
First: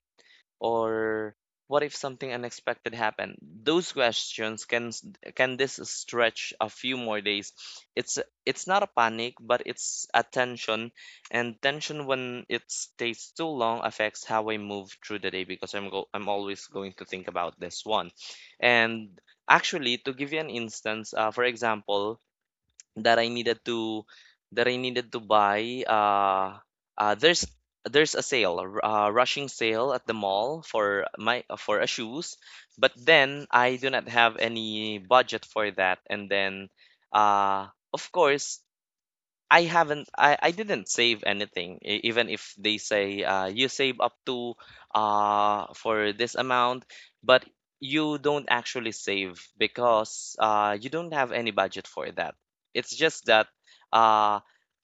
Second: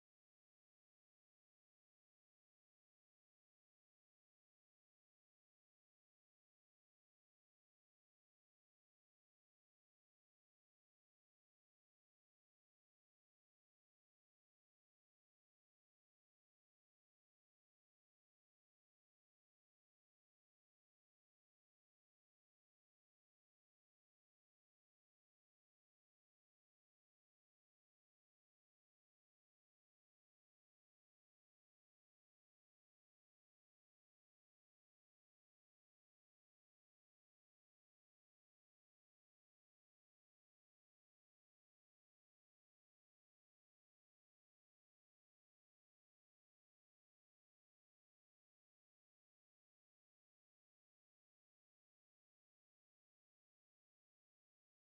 Speaker 2: Or what if something unexpected happened? Those questions can this stretch a few more days. It's it's not a panic, but it's a tension, and tension when it stays too long affects how I move through the day because I'm always going to think about this one. And actually, to give you an instance, for example, that I needed to that I needed to buy. Uh, there's there's a sale, a rushing sale at the mall for my for a shoes, but then I do not have any budget for that, and then, uh, of course, I haven't I didn't save anything, even if they say, you save up to for this amount, but you don't actually save because you don't have any budget for that. It's just that, uh,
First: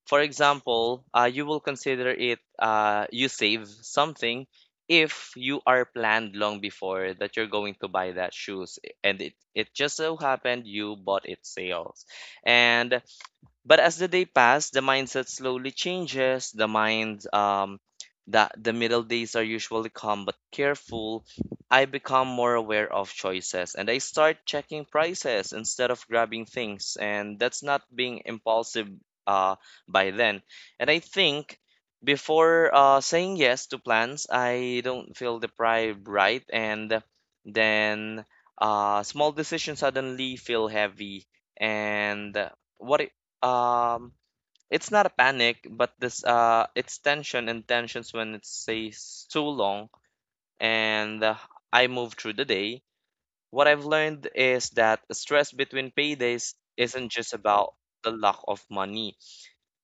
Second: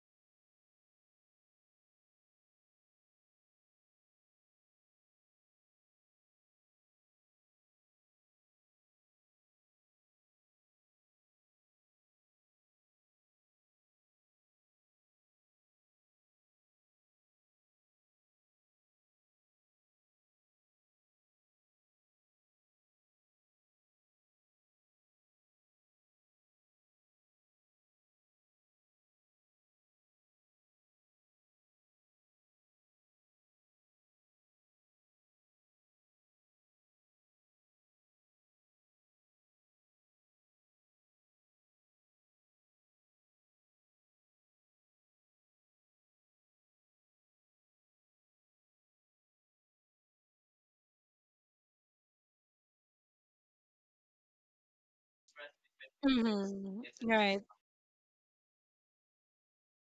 Speaker 2: for example, you will consider it, you save something if you are planned long before that you're going to buy that shoes and it just so happened you bought it sales. And but as the day passed, the mindset slowly changes. The mind, that the middle days are usually calm but careful. I become more aware of choices and I start checking prices instead of grabbing things. And that's not being impulsive, uh, by then. And I think before saying yes to plans, I don't feel deprived, right? And then small decisions suddenly feel heavy. And what um, it's not a panic, but this it's tension, and tensions when it stays too long, and I move through the day. What I've learned is that stress between paydays
Speaker 1: Hmm.
Speaker 2: isn't just
Speaker 1: Right.
Speaker 2: about the lack of money.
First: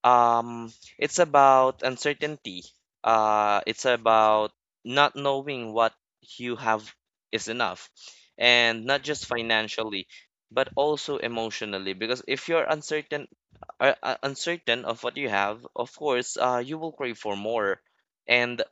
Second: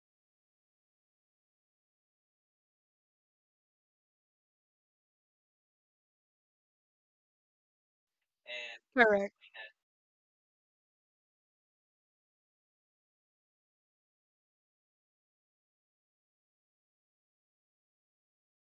Speaker 2: Um, it's about uncertainty. It's about not knowing what you have is enough, and not just
Speaker 1: Correct.
Speaker 2: financially, but also emotionally. Because if you're uncertain, uncertain of what you have, of course, you will crave for more, and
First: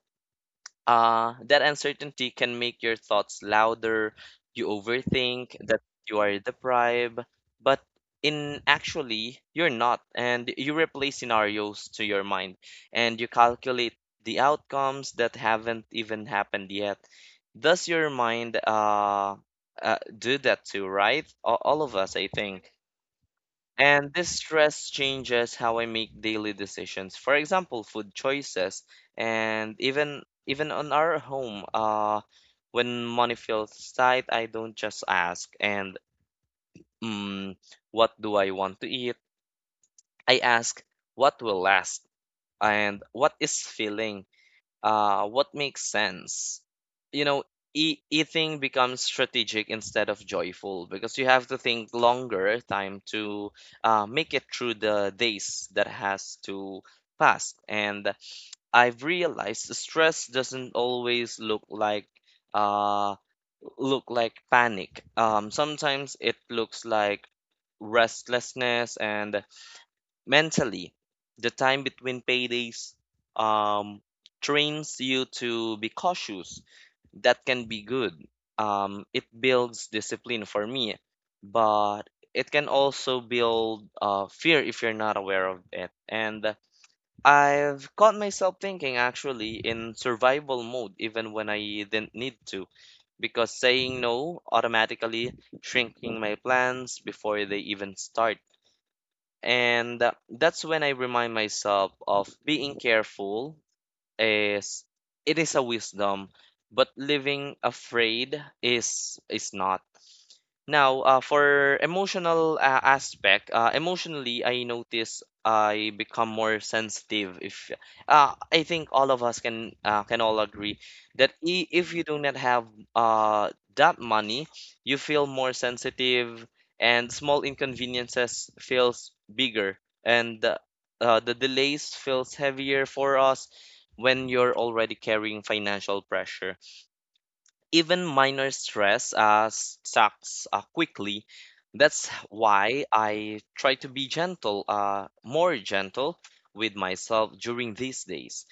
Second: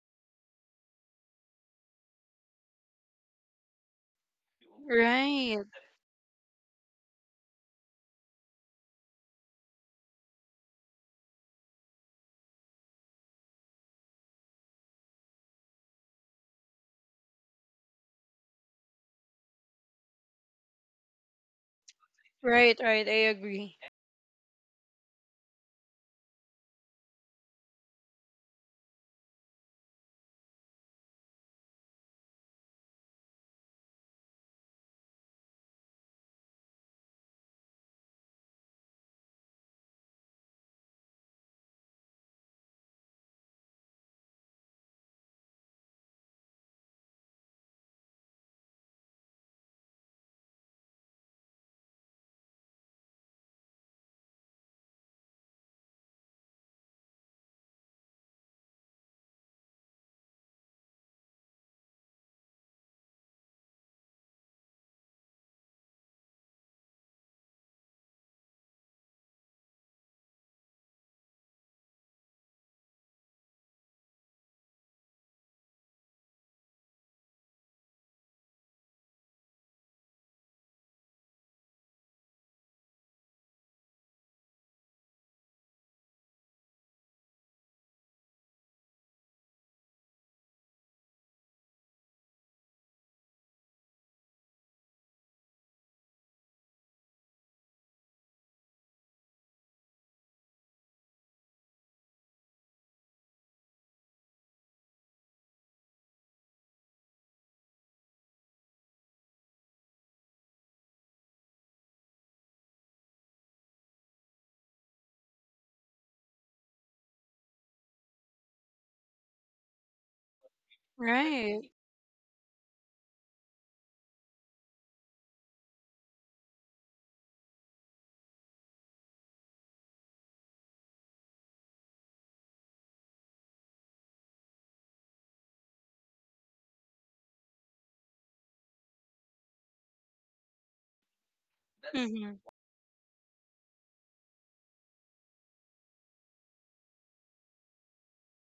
Speaker 2: that uncertainty can make your thoughts louder. You overthink
Speaker 1: Right.
Speaker 2: that you are deprived, but in actually, you're not, and you replay scenarios to your mind, and you calculate the outcomes that haven't even happened yet. Does your mind do that too, right? All of us, I think.
Speaker 1: Right. Right, I agree.
Speaker 2: And this stress changes how I make daily decisions. For example, food choices and even on our home, when money feels tight, I don't just ask, and mm, what do I want to eat? I ask what will last and what is filling, what makes sense. You know, eating becomes strategic instead of joyful because you have to think longer time to make it through the days that has to pass. And I've realized stress doesn't always uh, look like panic. Sometimes it looks like restlessness, and mentally the time between paydays um, trains you to be cautious. That can be good. It builds discipline for me, but it can also build fear if you're not aware of it. And I've caught myself thinking actually in survival mode even when I didn't need to, because saying no automatically, shrinking my plans before they even start. And that's when I remind myself of being careful is, it is a wisdom, but living afraid is not. Now, for emotional aspect, emotionally, I notice I become more sensitive. If, I think all of us can all agree that,
Speaker 1: Right.
Speaker 2: if you do not have that money, you feel more sensitive, and small inconveniences feels bigger, and the delays feels heavier for us when you're already carrying financial pressure. Even minor stress sucks quickly. That's
Speaker 1: Mm-hmm.
Speaker 2: why I try to be gentle, more gentle with myself during these days.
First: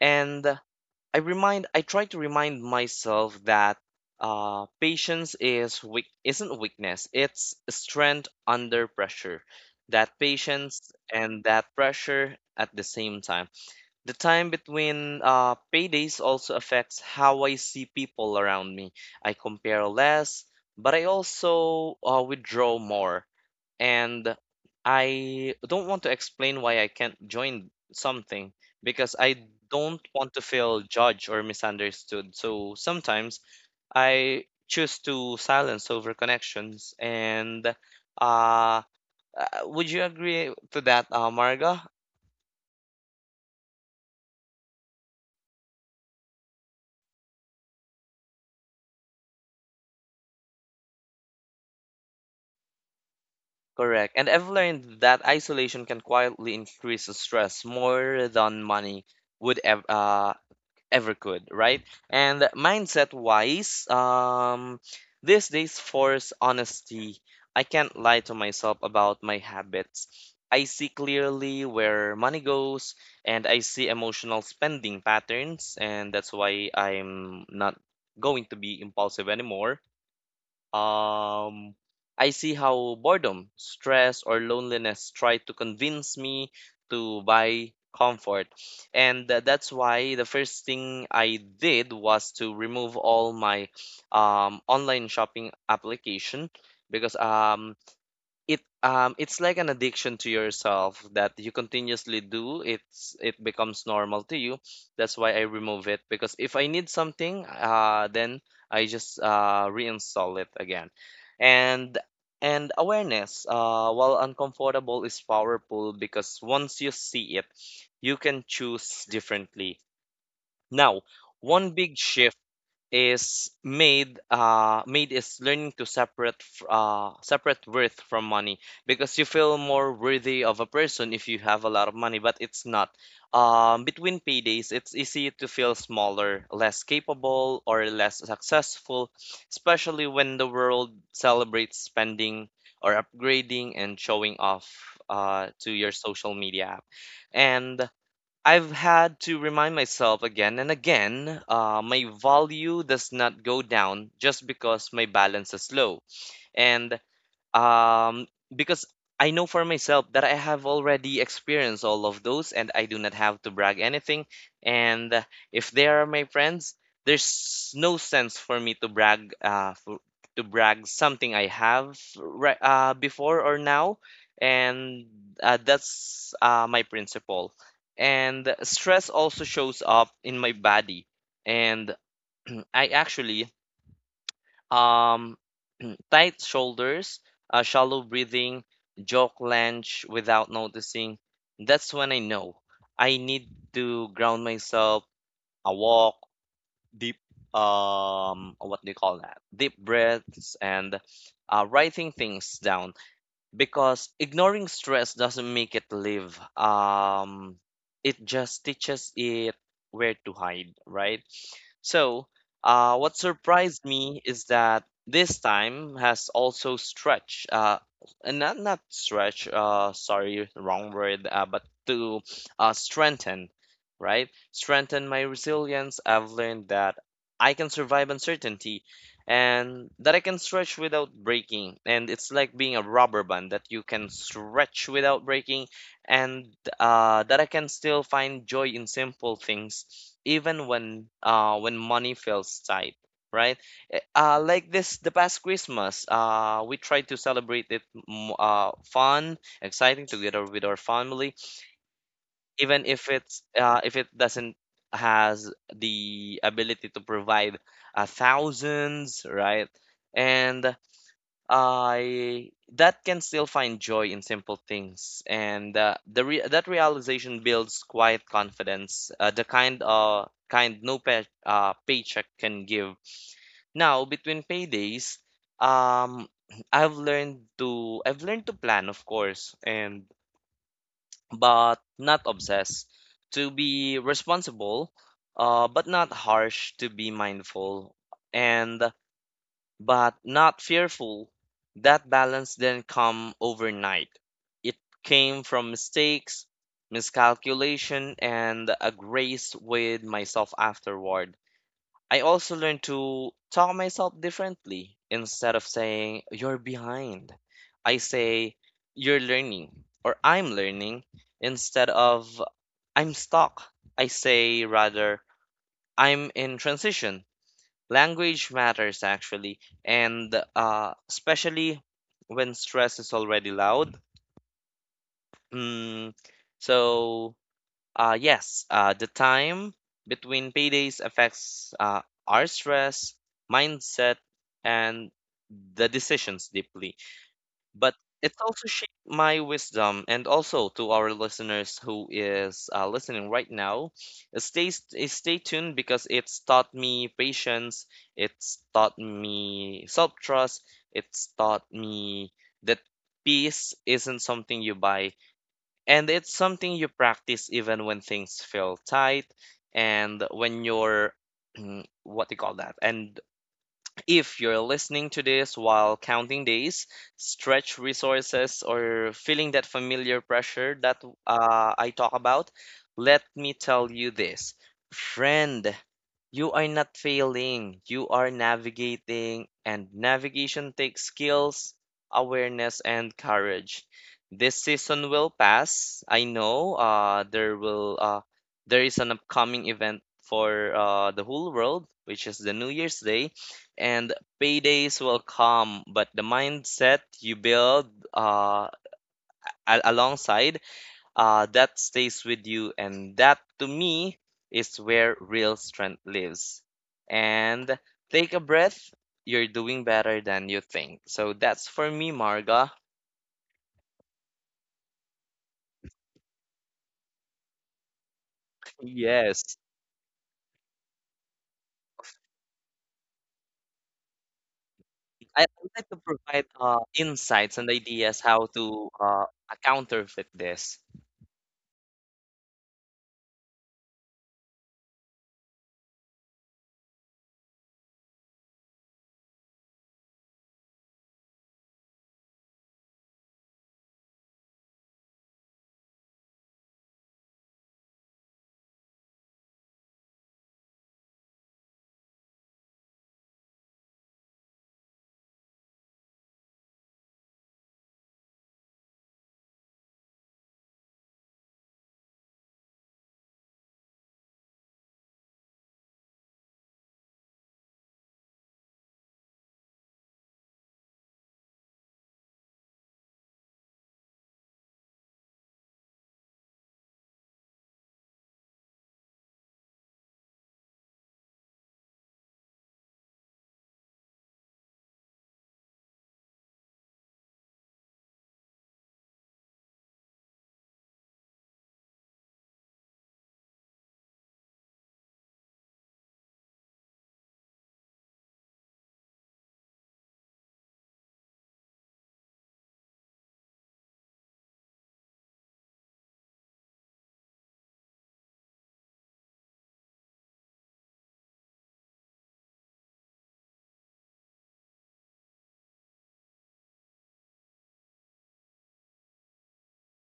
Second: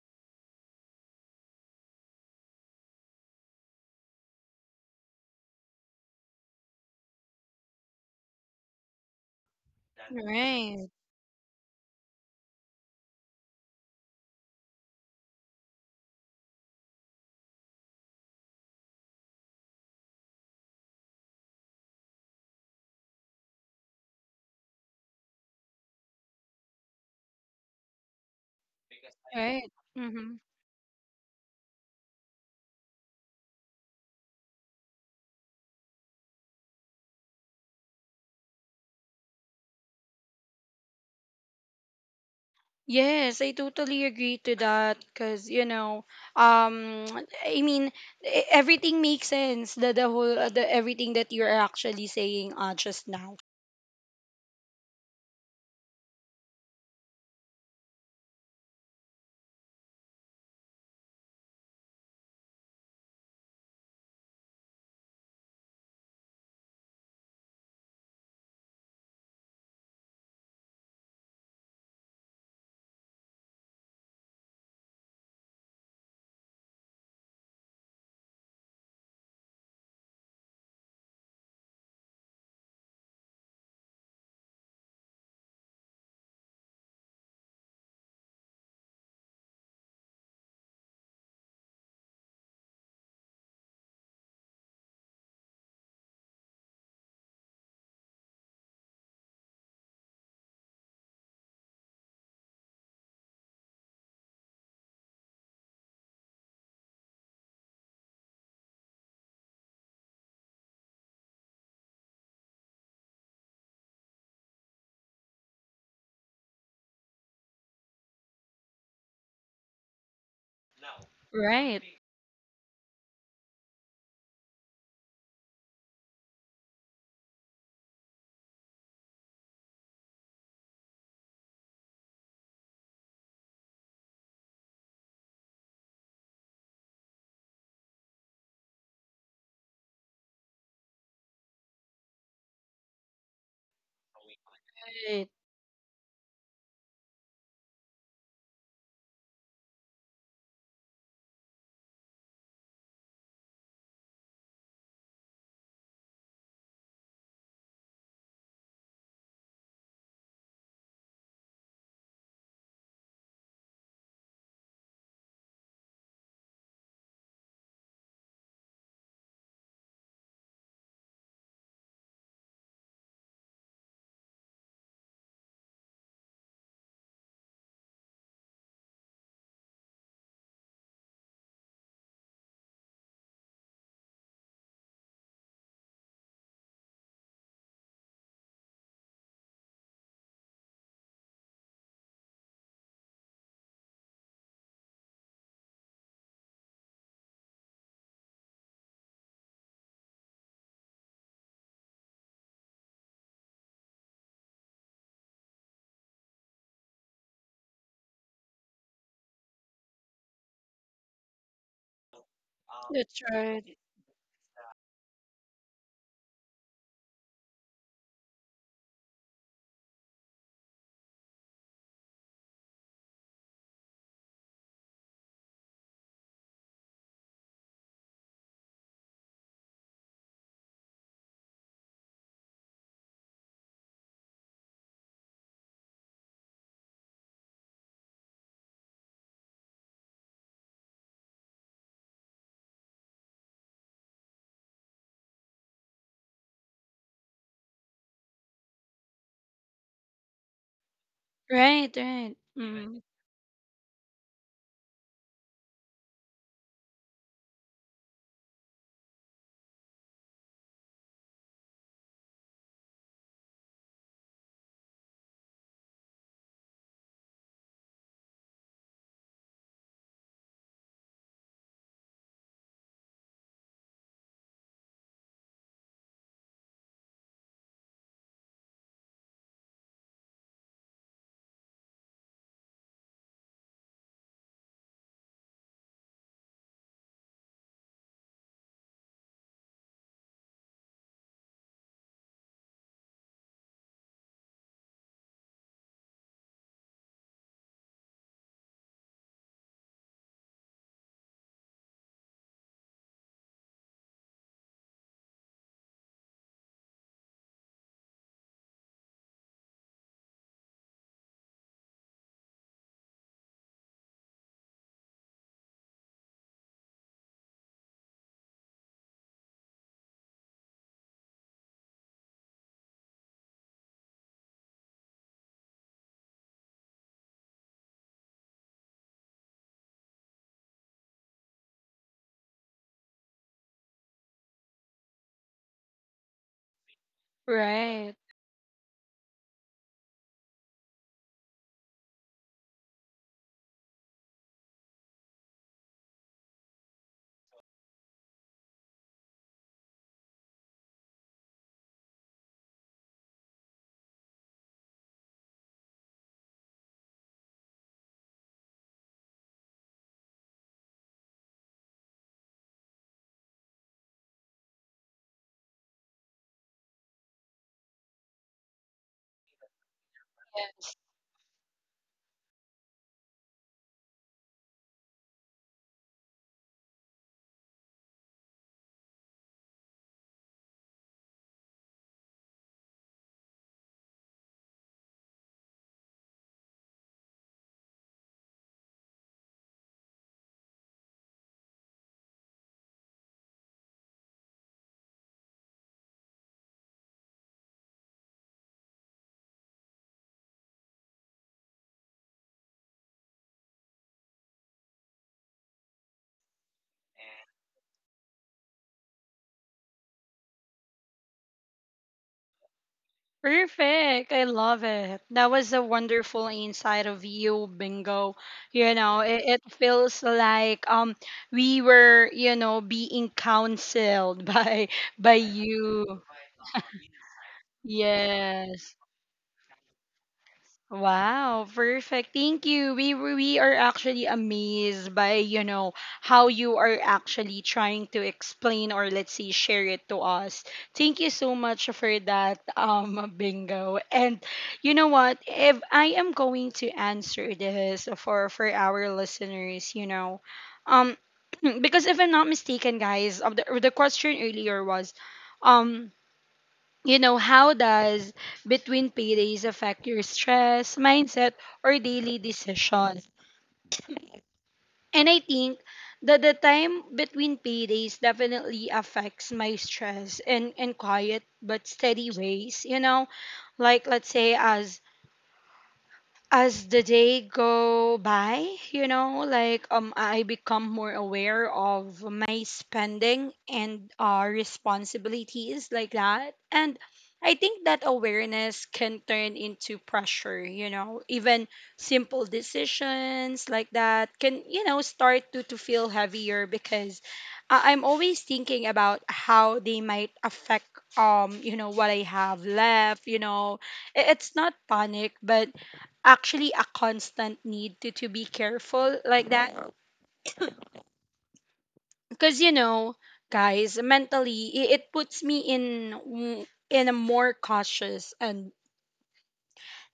Speaker 2: And I try to remind myself that patience isn't weakness. It's strength under pressure. That patience
Speaker 1: Right.
Speaker 2: and that pressure at the same time. The time between paydays also affects how I see people around me. I compare less, but I also withdraw more. And I don't want to explain why I can't join something because I
Speaker 1: Right.
Speaker 2: don't want to feel judged or misunderstood. So sometimes I choose to silence over connections. And uh, uh, would you agree to that, Marga?
Speaker 1: Yes, I totally agree to that, because you know, um, I mean, everything makes sense. The whole the everything that you're actually saying just now.
Speaker 2: Correct. And I've learned that isolation can quietly increase the stress more than money would ever ever could, right? And mindset wise, these days force honesty. I can't lie to myself about my habits. I see clearly where money goes, and I see emotional spending patterns, and that's why I'm not going to be impulsive anymore. Um, I see how boredom, stress, or loneliness try to convince me to buy comfort. And that's why the first thing I did was to remove all my online shopping application, because it's like an addiction to yourself that you continuously do. It's, it becomes normal to you. That's why I remove it, because if I need something, then I just reinstall it again. and and awareness, while uncomfortable, is powerful, because once you see it, you can choose differently. Now, one
Speaker 1: Right.
Speaker 2: big shift is made is learning to separate worth from money, because you feel more worthy of a person if you have a lot of money, but it's not. Between paydays, it's easy to feel smaller, less capable, or less successful, especially when the world celebrates spending or upgrading and showing off
Speaker 1: Right.
Speaker 2: to your social media app. And I've had to remind myself again and again, my value does not go down just because my balance is low. And um, because I know for myself that I have already experienced all of those and I do not have to brag anything. And if they are my friends, there's no sense for me to brag to brag something I have right before or now. And that's my principle. And stress also shows up in my body. And I actually, um, tight shoulders, shallow breathing, jaw clench without noticing. That's when I know I need to ground myself, a walk, deep, what do you call that? Deep breaths and writing things down, because ignoring stress doesn't make it live. It just teaches it where to hide, right? So, what
Speaker 1: That's right.
Speaker 2: surprised me is that this time has also stretched, and not stretch, sorry, wrong word, but to strengthen, right? Strengthen my resilience. I've learned that I can survive uncertainty, and that I can stretch without breaking. And it's like being a rubber band that you can stretch without breaking, and that I can still find joy in simple things, even when money feels tight. Right? Eh, like this, the past Christmas, we tried to celebrate it fun, exciting together with our family,
Speaker 1: Right. Right.
Speaker 2: even
Speaker 1: Mm.
Speaker 2: if it's, if it doesn't has the ability to provide thousands, right? And I that can still find joy in simple things, and that realization builds quiet confidence, the kind no paycheck can give. Now, between paydays, um, I've learned to plan, of course, and but not obsessed, to be responsible, but not harsh, to be mindful, and but not fearful. That balance didn't come overnight. It came from mistakes, miscalculation, and a grace with myself afterward. I also learned to talk myself differently. Instead of saying, you're behind, I say, you're learning or I'm learning. Instead of, I'm stuck, I say rather, I'm in transition. Language matters, actually, and especially when stress is already loud. Mm, so, yes, the time between paydays affects our stress, mindset, and the decisions deeply. But
Speaker 1: Right.
Speaker 2: it's also shaped my wisdom, and also to our listeners who is listening right now, stay tuned, because it's taught me patience, it's taught me self trust, it's taught me that peace isn't something you buy, and it's something you practice even when things feel tight. And when you're what do you call that? And if you're listening to this while counting days, stretch resources, or feeling that familiar pressure that I talk about, let me tell you this. Friend, you are not failing, you are navigating, and navigation takes skills, awareness, and courage. This season will pass. I know there is an upcoming event for the whole world, which is the New Year's Day, and paydays will come, but the mindset you build uh, alongside, that stays with you, and that, to me, is where real strength lives. And take a breath, you're doing better than you think. So that's for me, Marga.
Speaker 1: Perfect. I love it. That was a wonderful insight of you, Bingo. You know, it,
Speaker 2: Yes,
Speaker 1: it feels like we were, you know, being counseled by
Speaker 2: I would like to
Speaker 1: you.
Speaker 2: provide insights and ideas how to
Speaker 1: Yes.
Speaker 2: counterfeit this.
Speaker 1: Wow, perfect. Thank you. We are actually amazed by, you know, how you are actually trying to explain, or let's say share it to us. Thank you so much for that, bingo. And you know what? If I am going to answer this for our listeners, you know, um because if I'm not mistaken, guys, of the question earlier was um you know, how does between paydays affect your stress, mindset, or daily decisions? And I think that the time between paydays definitely affects my stress in quiet but steady ways, you know? Like, let's say, as the day go by, you know, like I become more aware of my spending and responsibilities, like that. And I think that awareness can turn into pressure, you know. Even simple decisions like that can, you know, start to feel heavier because I'm always thinking about how they might affect you know, what I have left, you know. It's not panic, but actually a constant need to be careful like that because you know guys, mentally, it puts me in in a more cautious and,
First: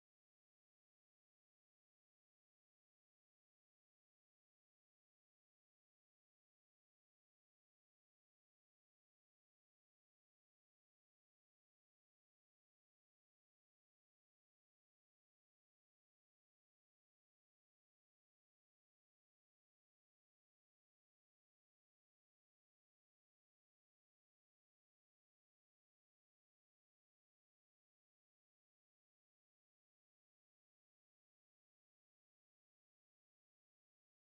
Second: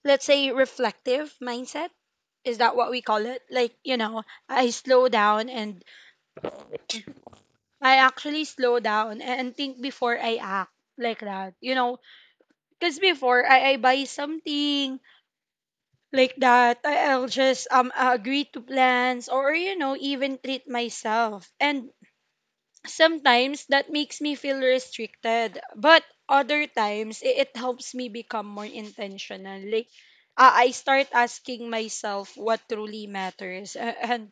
Speaker 1: let's say, reflective mindset. Is that what we call it? Like, you know, i slow down and I actually slow down and think before I act like that, you know. Because before I buy something like that, I'll just agree to plans, or you know, even treat myself, and sometimes that makes me feel restricted. But other times, it helps me become more intentional. Like, I start asking myself what truly matters, and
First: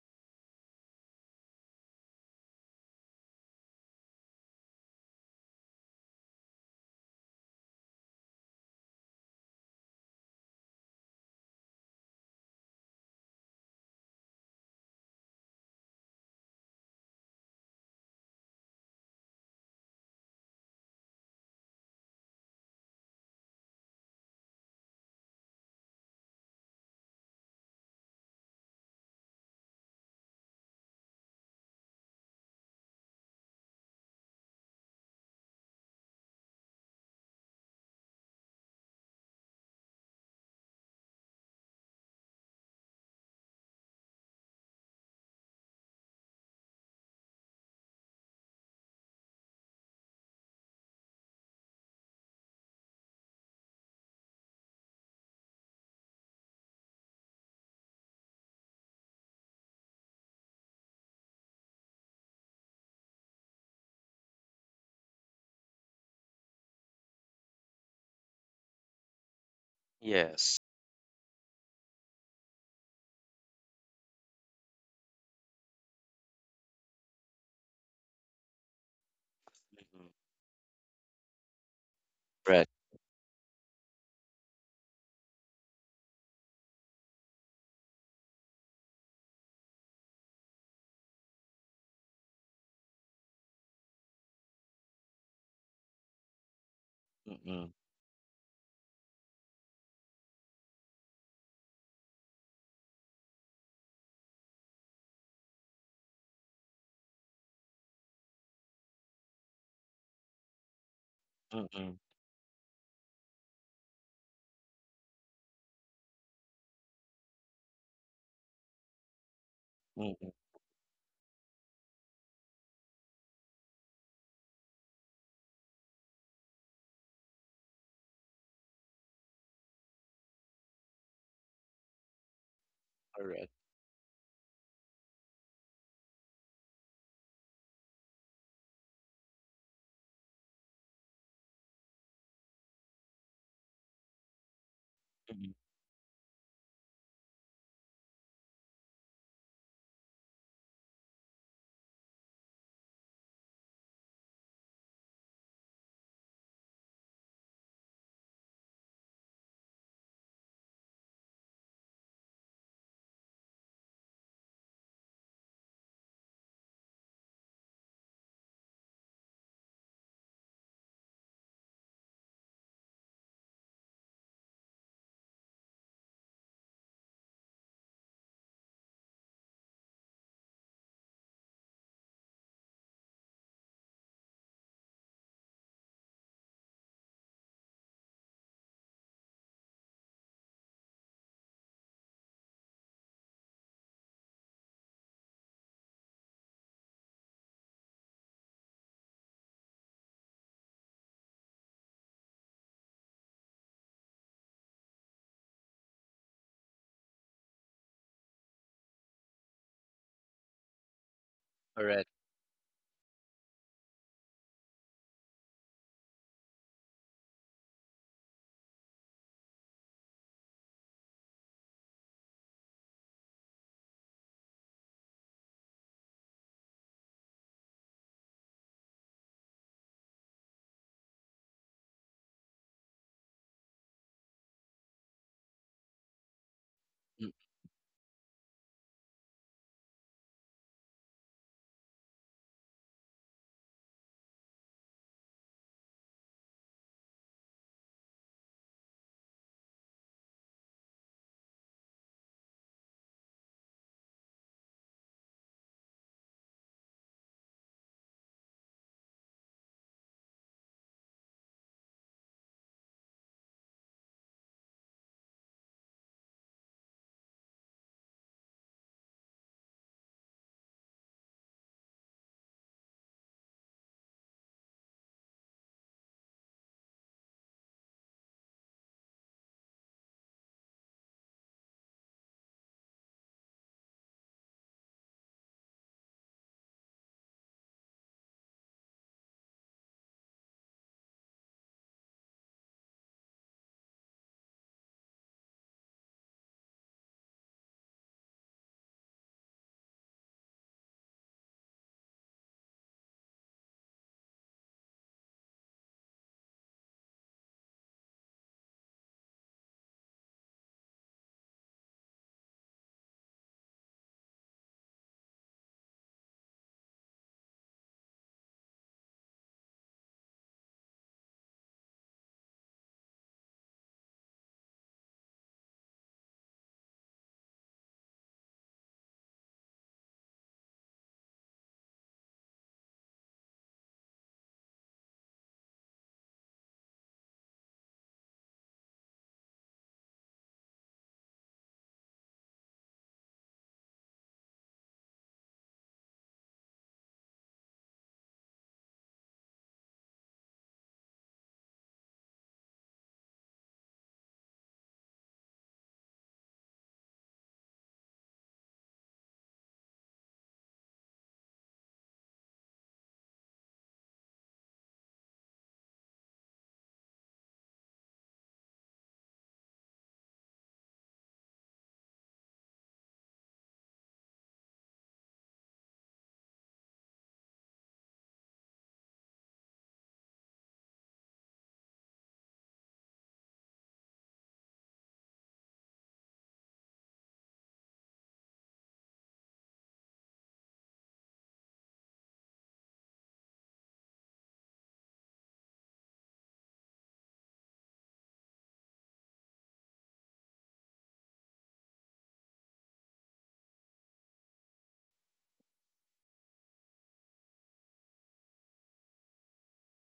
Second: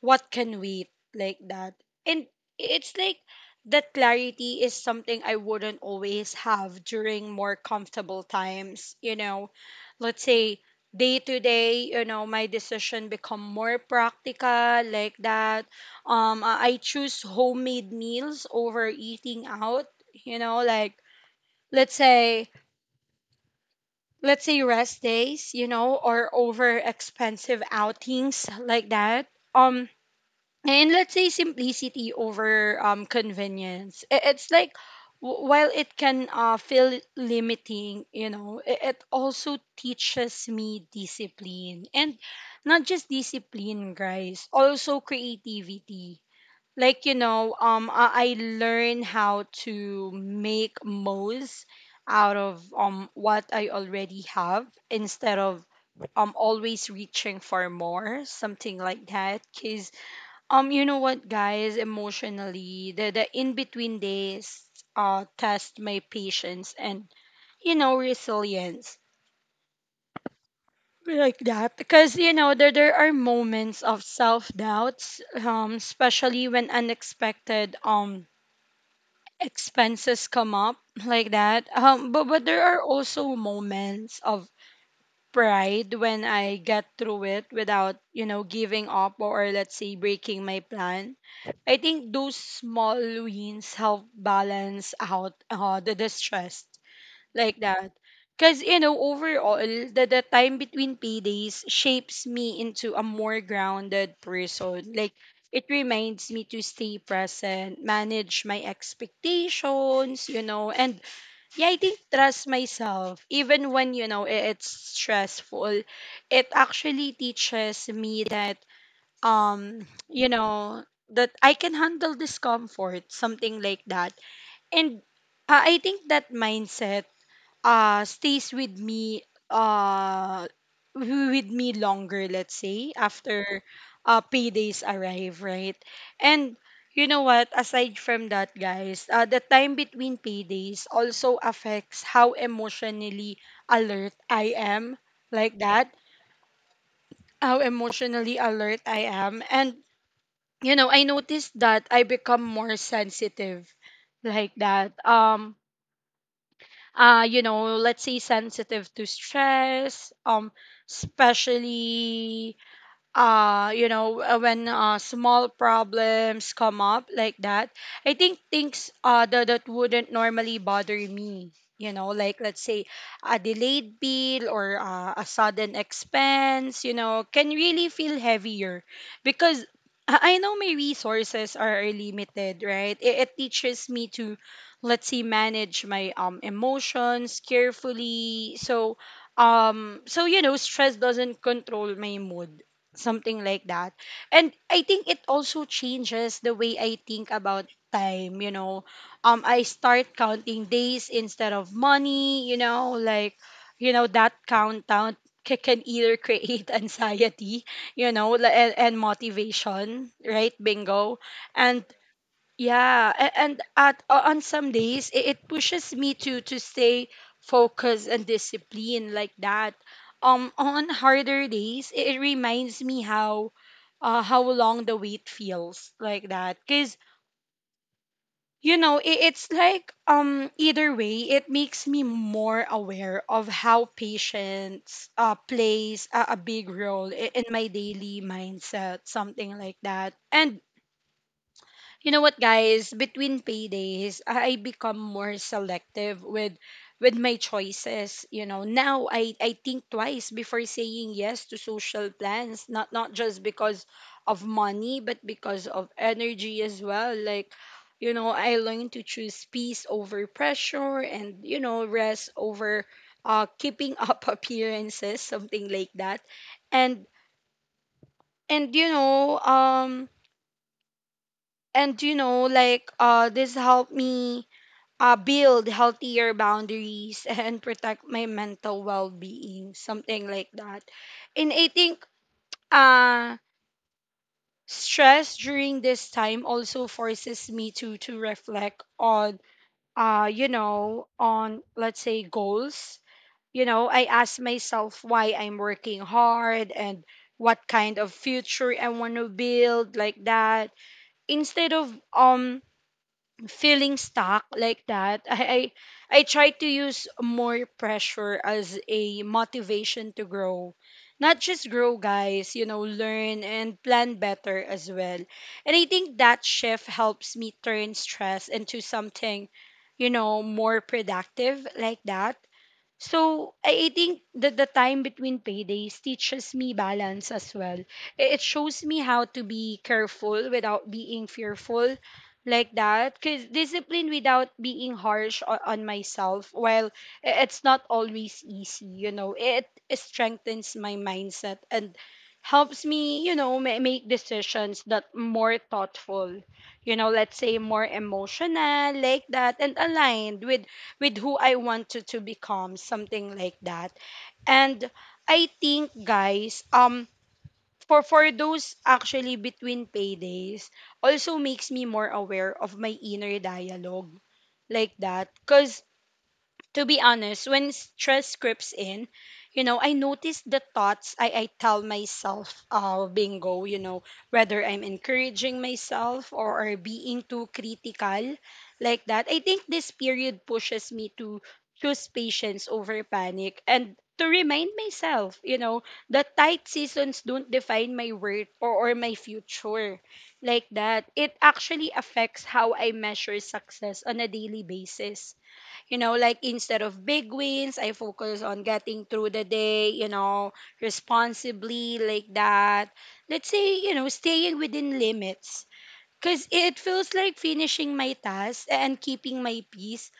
Speaker 1: what can wait, like that. And it's like that clarity is something I wouldn't always have during more comfortable times. You know, let's say day to day, you know, my decision become more practical, like that. I choose homemade meals over eating out. You know, like, let's say, rest days. You know, or over expensive outings like that. Um, and let's say simplicity over convenience. It's like while it can feel limiting, you know, it also teaches me discipline, and not just discipline, guys, also creativity, like, you know. I learn how to make most out of what I already have, instead of always reaching for more, something like that. Cuz you know what, guys, emotionally, the in between days test my patience and, you know, resilience,
Speaker 2: Yes.
Speaker 1: like that. Because you know, there are moments of self doubts, especially when unexpected
Speaker 2: Mhm.
Speaker 1: expenses come up like that. But there
Speaker 2: Right.
Speaker 1: are also moments of pride when I get through it without, you know, giving up or, let's say, breaking my plan. I think those small wins help balance out, the distress, like
Speaker 2: Mm-mm,
Speaker 1: that. Because, you know, overall, the time between paydays shapes me into a more grounded person. Like, it reminds me to stay present, manage my expectations, you know, and yeah, I
Speaker 2: mm-mm,
Speaker 1: think trust myself. Even when, you know, it's stressful, it actually teaches me that, you
Speaker 2: mm-mm.
Speaker 1: know, that I can handle discomfort, something like that. And I think that mindset stays with me, uh with me longer, let's say after
Speaker 2: Correct.
Speaker 1: paydays arrive, right? And you know what, aside from that, guys, the time between paydays also affects how emotionally alert I am, like that. How emotionally alert I am. And you know, I noticed that I become more sensitive, like that. You know, let's say sensitive to stress, especially you know, when, small problems come up like that. I think things that wouldn't normally bother me, you know, like, let's say, a delayed bill or, a sudden expense, you know, can really feel heavier because I know my resources are limited, right? It teaches me to, let's say, manage my emotions carefully, so so you know, stress doesn't control my mood, something like that. And I think it also changes the way I think about time, you know. Um, I start counting days instead of money, you know, like, you know, that countdown can either create anxiety, you know, and motivation, right? Bingo. And
Speaker 2: Correct.
Speaker 1: yeah, and at on some days, it pushes me to stay focused and disciplined, like that. On harder days, it reminds me how, how long the wait feels, like that. Cause you know, it's like, either way, it makes me more aware of how patience plays a big role
Speaker 2: Mm.
Speaker 1: in my daily mindset, something like that. And you know what, guys, between paydays, I become more selective with my choices. You know, now I think twice before saying yes to social plans, not just because of money, but because of energy as well. Like, you know, I learned to choose peace over pressure, and you know, rest over keeping up appearances, something like that. And and you know um and you know, like, this helped me, build healthier boundaries and protect my mental well-being, something like that. And I think, uh stress during this time also forces me to reflect on, you know, on, let's say, goals. You know, I ask myself why I'm working hard, and what kind of future I want to build, like that. Instead of, um feeling stuck like that, I try to use more pressure as a motivation to grow. Not just grow, guys, you know, learn and plan better as well. And I think that shift helps me turn stress into something, you know, more productive, like that. So I think that the time between paydays teaches me balance as well. It shows me how to be careful without being fearful, like that. Because discipline without being harsh on myself, while it's not always easy, you know, it strengthens my mindset and helps me, you know, make decisions that more thoughtful. You know, let's say, more emotional, like that, and aligned with who I wanted to become, something like that. And I think, guys, for those actually between paydays, also makes me more aware of my inner dialogue, like that, cause, to be honest, when stress creeps in, you know, I notice the thoughts I tell myself, bingo, you know, whether I'm encouraging myself, or being too critical, like that. I think this period pushes me to choose patience over panic, and to remind myself, you know, that tight seasons don't define my worth, or my future, like that. It actually affects how I measure success on a daily basis. You know, like, instead of big wins, I focus on getting through the day, you know, responsibly, like that. Let's say, you know, staying within limits. Because it feels like finishing my task and keeping my peace,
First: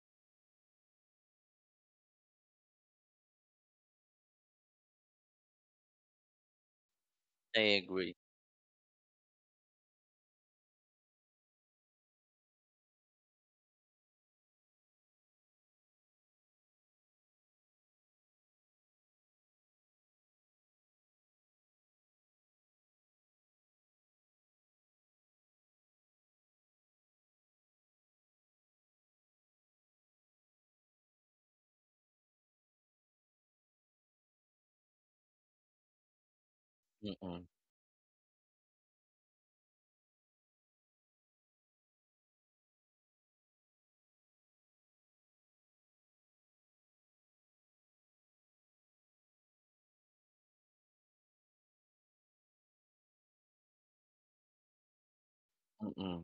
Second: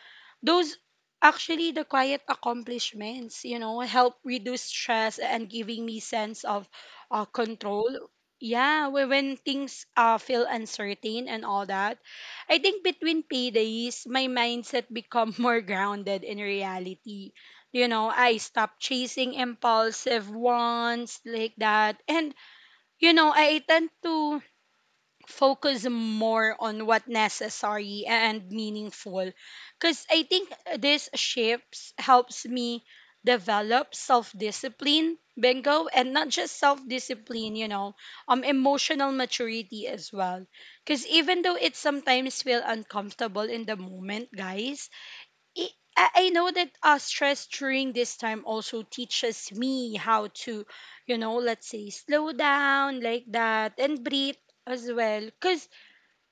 Speaker 1: those actually the quiet accomplishments, you know, help reduce stress and giving me sense of,
Speaker 2: I
Speaker 1: control.
Speaker 2: agree.
Speaker 1: Yeah, when things, feel uncertain, and all that. I think between paydays, my mindset become more grounded in reality. You know, I stop chasing impulsive wants, like that. And, you know, I tend to focus more on what necessary and meaningful, because I think this shifts helps me develop self-discipline, bingo, and not just
Speaker 2: Mm-mm.
Speaker 1: self-discipline, you know, emotional maturity as well. Because even though it sometimes feel uncomfortable in the moment, guys, it, I know that, stress during this time also teaches me how to, you know, let's say, slow down like that, and breathe as well. Cause
Speaker 2: Mm-mm.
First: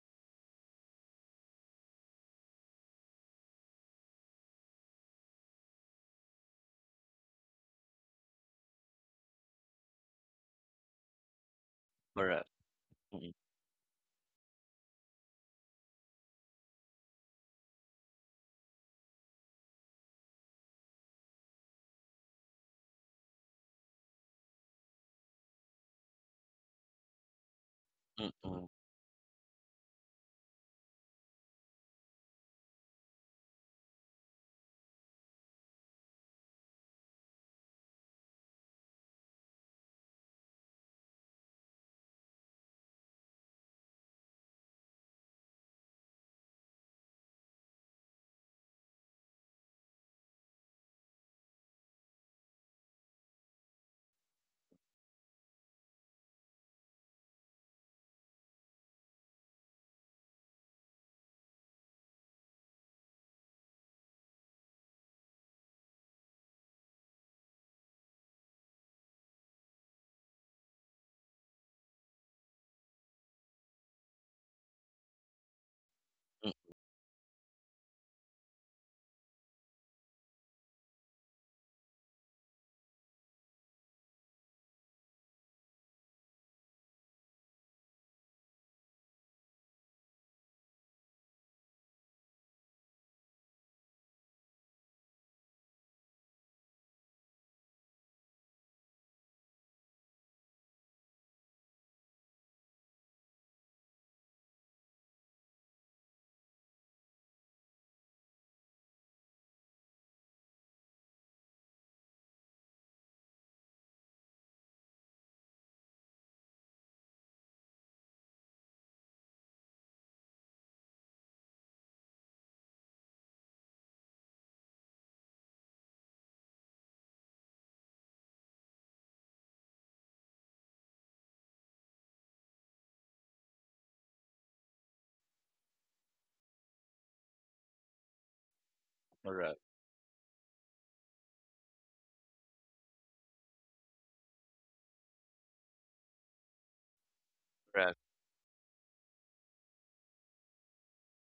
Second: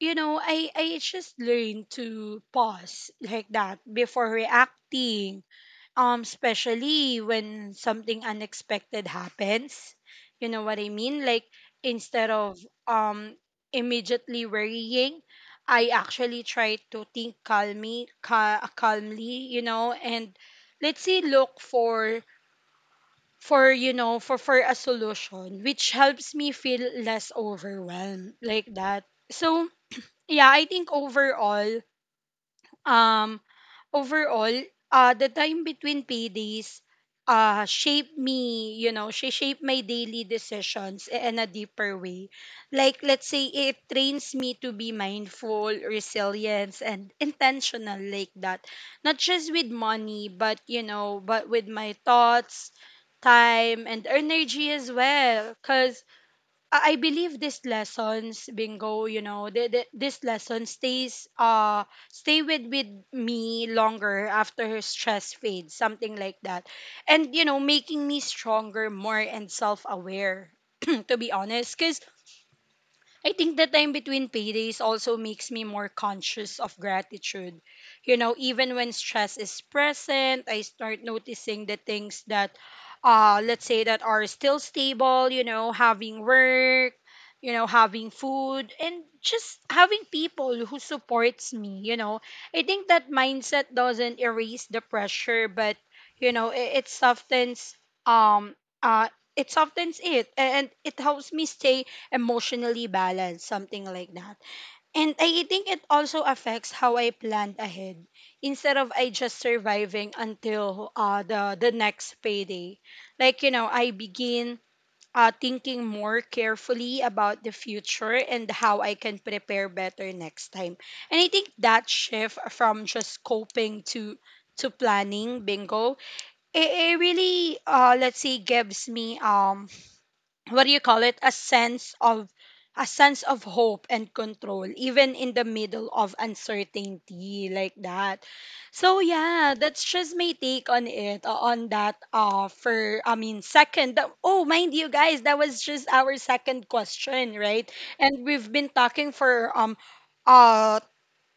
Speaker 1: you know, I just learned to pause like that before reacting, especially when something unexpected happens. You know what I mean? Like, instead
Speaker 2: Correct.
Speaker 1: of,
Speaker 2: Mm-mm.
Speaker 1: um immediately worrying, I actually try to think calmly, calmly, you know, and, let's say, look for, for a solution, which helps me feel less overwhelmed, like
Speaker 2: Mm-mm.
Speaker 1: that. So yeah, I think overall, um, overall, the time between paydays, shaped me, you know, she shaped my daily decisions in a deeper way. Like, let's say it trains me to be mindful, resilient, and intentional, like that. Not just with money, but, you know, but with my thoughts, time, and energy as well. Because I believe these lessons, bingo, you know, this lesson stays, stay with me longer after stress fades, something like that. And you know, making me stronger, more and self-aware, to be honest, cuz I think the time between paydays also makes me more conscious
Speaker 2: Mm.
Speaker 1: of gratitude. You know, even when stress is present, I start noticing the things that, let's say, that are still stable, you know, having work, you know, having food, and just having people who supports me, you know. I think that mindset doesn't erase the pressure, but, you know, it softens, um, uh, it softens it, and it helps me stay emotionally balanced, something like that. And I think it also affects how I plan ahead. Instead of I just surviving until, the next payday, like, you know, I begin, thinking more carefully about the future and how I can prepare better next time. And I think that shift from just coping to, planning, bingo, it really, let's say, gives me, what do you call it, a sense of, hope and control even in the middle of uncertainty, like that. So yeah,
Speaker 2: Correct.
Speaker 1: that's just my take on it, on that, for, I mean, second that- oh mind you, guys, that was just our second question, right?
Speaker 2: Correct.
Speaker 1: And we've been talking for uh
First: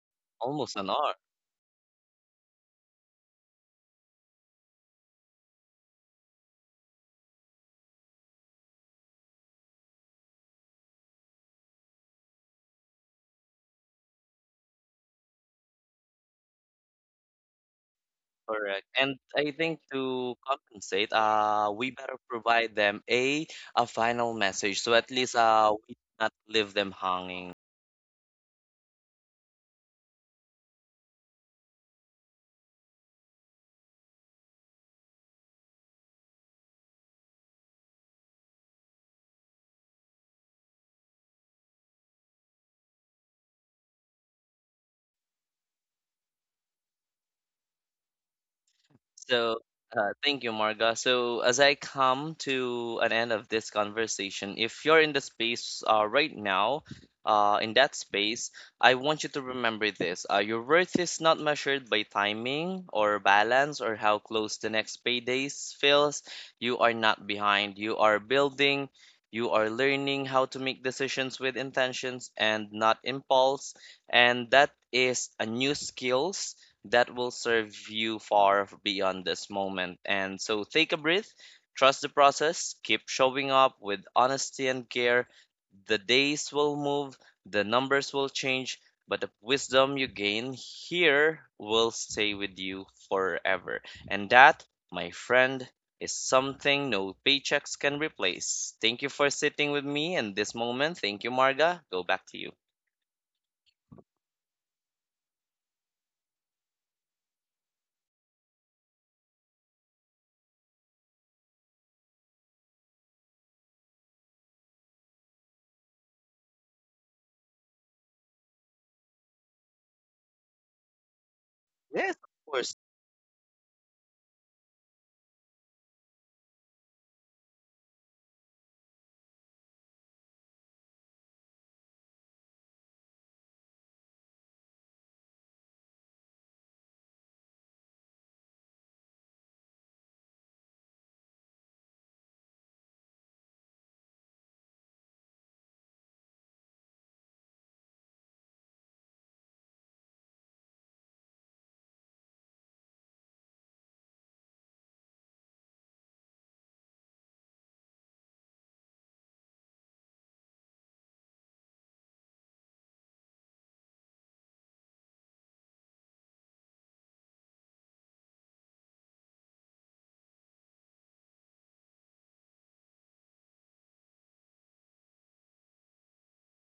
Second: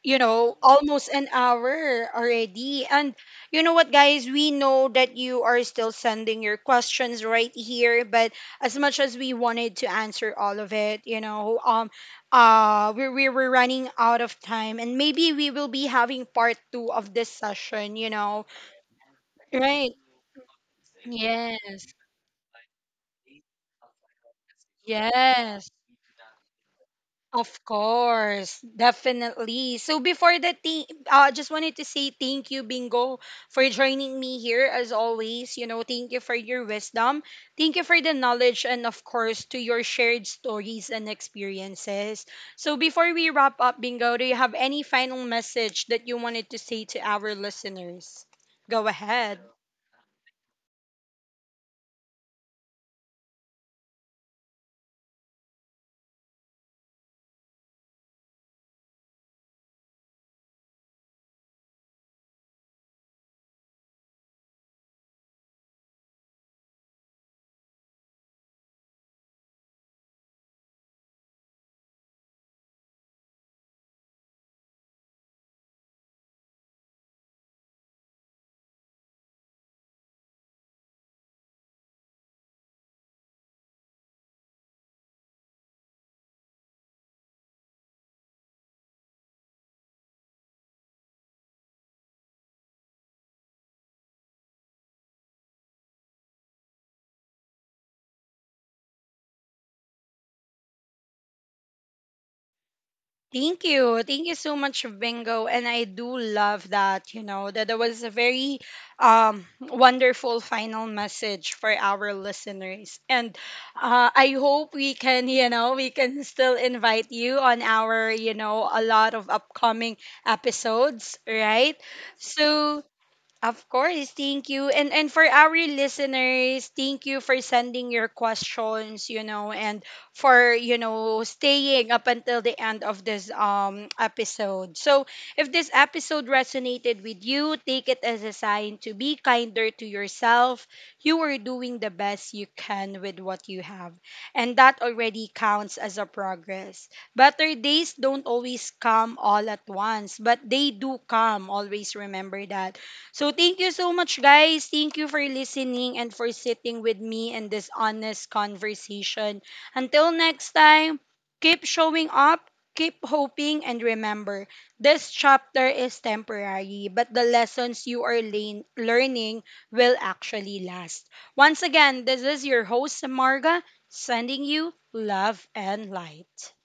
Speaker 1: you know,
Speaker 2: Almost an
Speaker 1: almost
Speaker 2: hour.
Speaker 1: an hour already. And you know what, guys? We know that you are still sending your questions right here, but as much as we wanted to answer all of it, you know, we were running out of time, and maybe we will be having part two of this session, you know,
Speaker 2: Correct. And I think
Speaker 1: right?
Speaker 2: to compensate,
Speaker 1: Yes.
Speaker 2: we better provide them a final message. So at least
Speaker 1: Yes.
Speaker 2: we not leave them hanging.
Speaker 1: Of course, definitely. So before the thing, I, just wanted to say thank you, Bingo, for joining me here as always. You know, thank you for your wisdom, thank you for the knowledge, and of course to your shared stories and experiences. So before we wrap up, Bingo, do you have any final message that you wanted to say to our listeners? Go ahead.
Speaker 2: So, thank you, Marga. So, as I come to an end of this conversation, if you're in the space right now, in that space, I want you to remember this. Your worth is not measured by timing or balance or how close the next paydays feels. You are not behind. You are building. You are learning how to make decisions with intentions and not impulse. And that is a new skill that will serve you far beyond this moment. And so take a breath, trust the process, keep showing up with honesty and care. The days will move, the numbers will change, but the wisdom you gain here will stay with you forever. And that, my friend, is something no paychecks can replace. Thank you for sitting with me in this moment. Thank you, Marga. Go back to you.
Speaker 1: Thank you. Thank you so much, Bingo. And I do love that, you know, that there was a very wonderful final message for our listeners. And I hope we can, you know, we can still invite you on our, you know, a lot of upcoming episodes, right?
Speaker 2: Yes, of course.
Speaker 1: So, of course, thank you. And for our listeners, thank you for sending your questions, you know, and for, you know, staying up until the end of this episode. So, if this episode resonated with you, take it as a sign to be kinder to yourself. You are doing the best you can with what you have, and that already counts as a progress. Better days don't always come all at once, but they do come. Always remember that. So thank you so much, guys. Thank you for listening and for sitting with me in this honest conversation. Until next time, keep showing up, keep hoping, and remember, this chapter is temporary, but the lessons you are learning will actually last. Once again, this is your host, Marga, sending you love and light.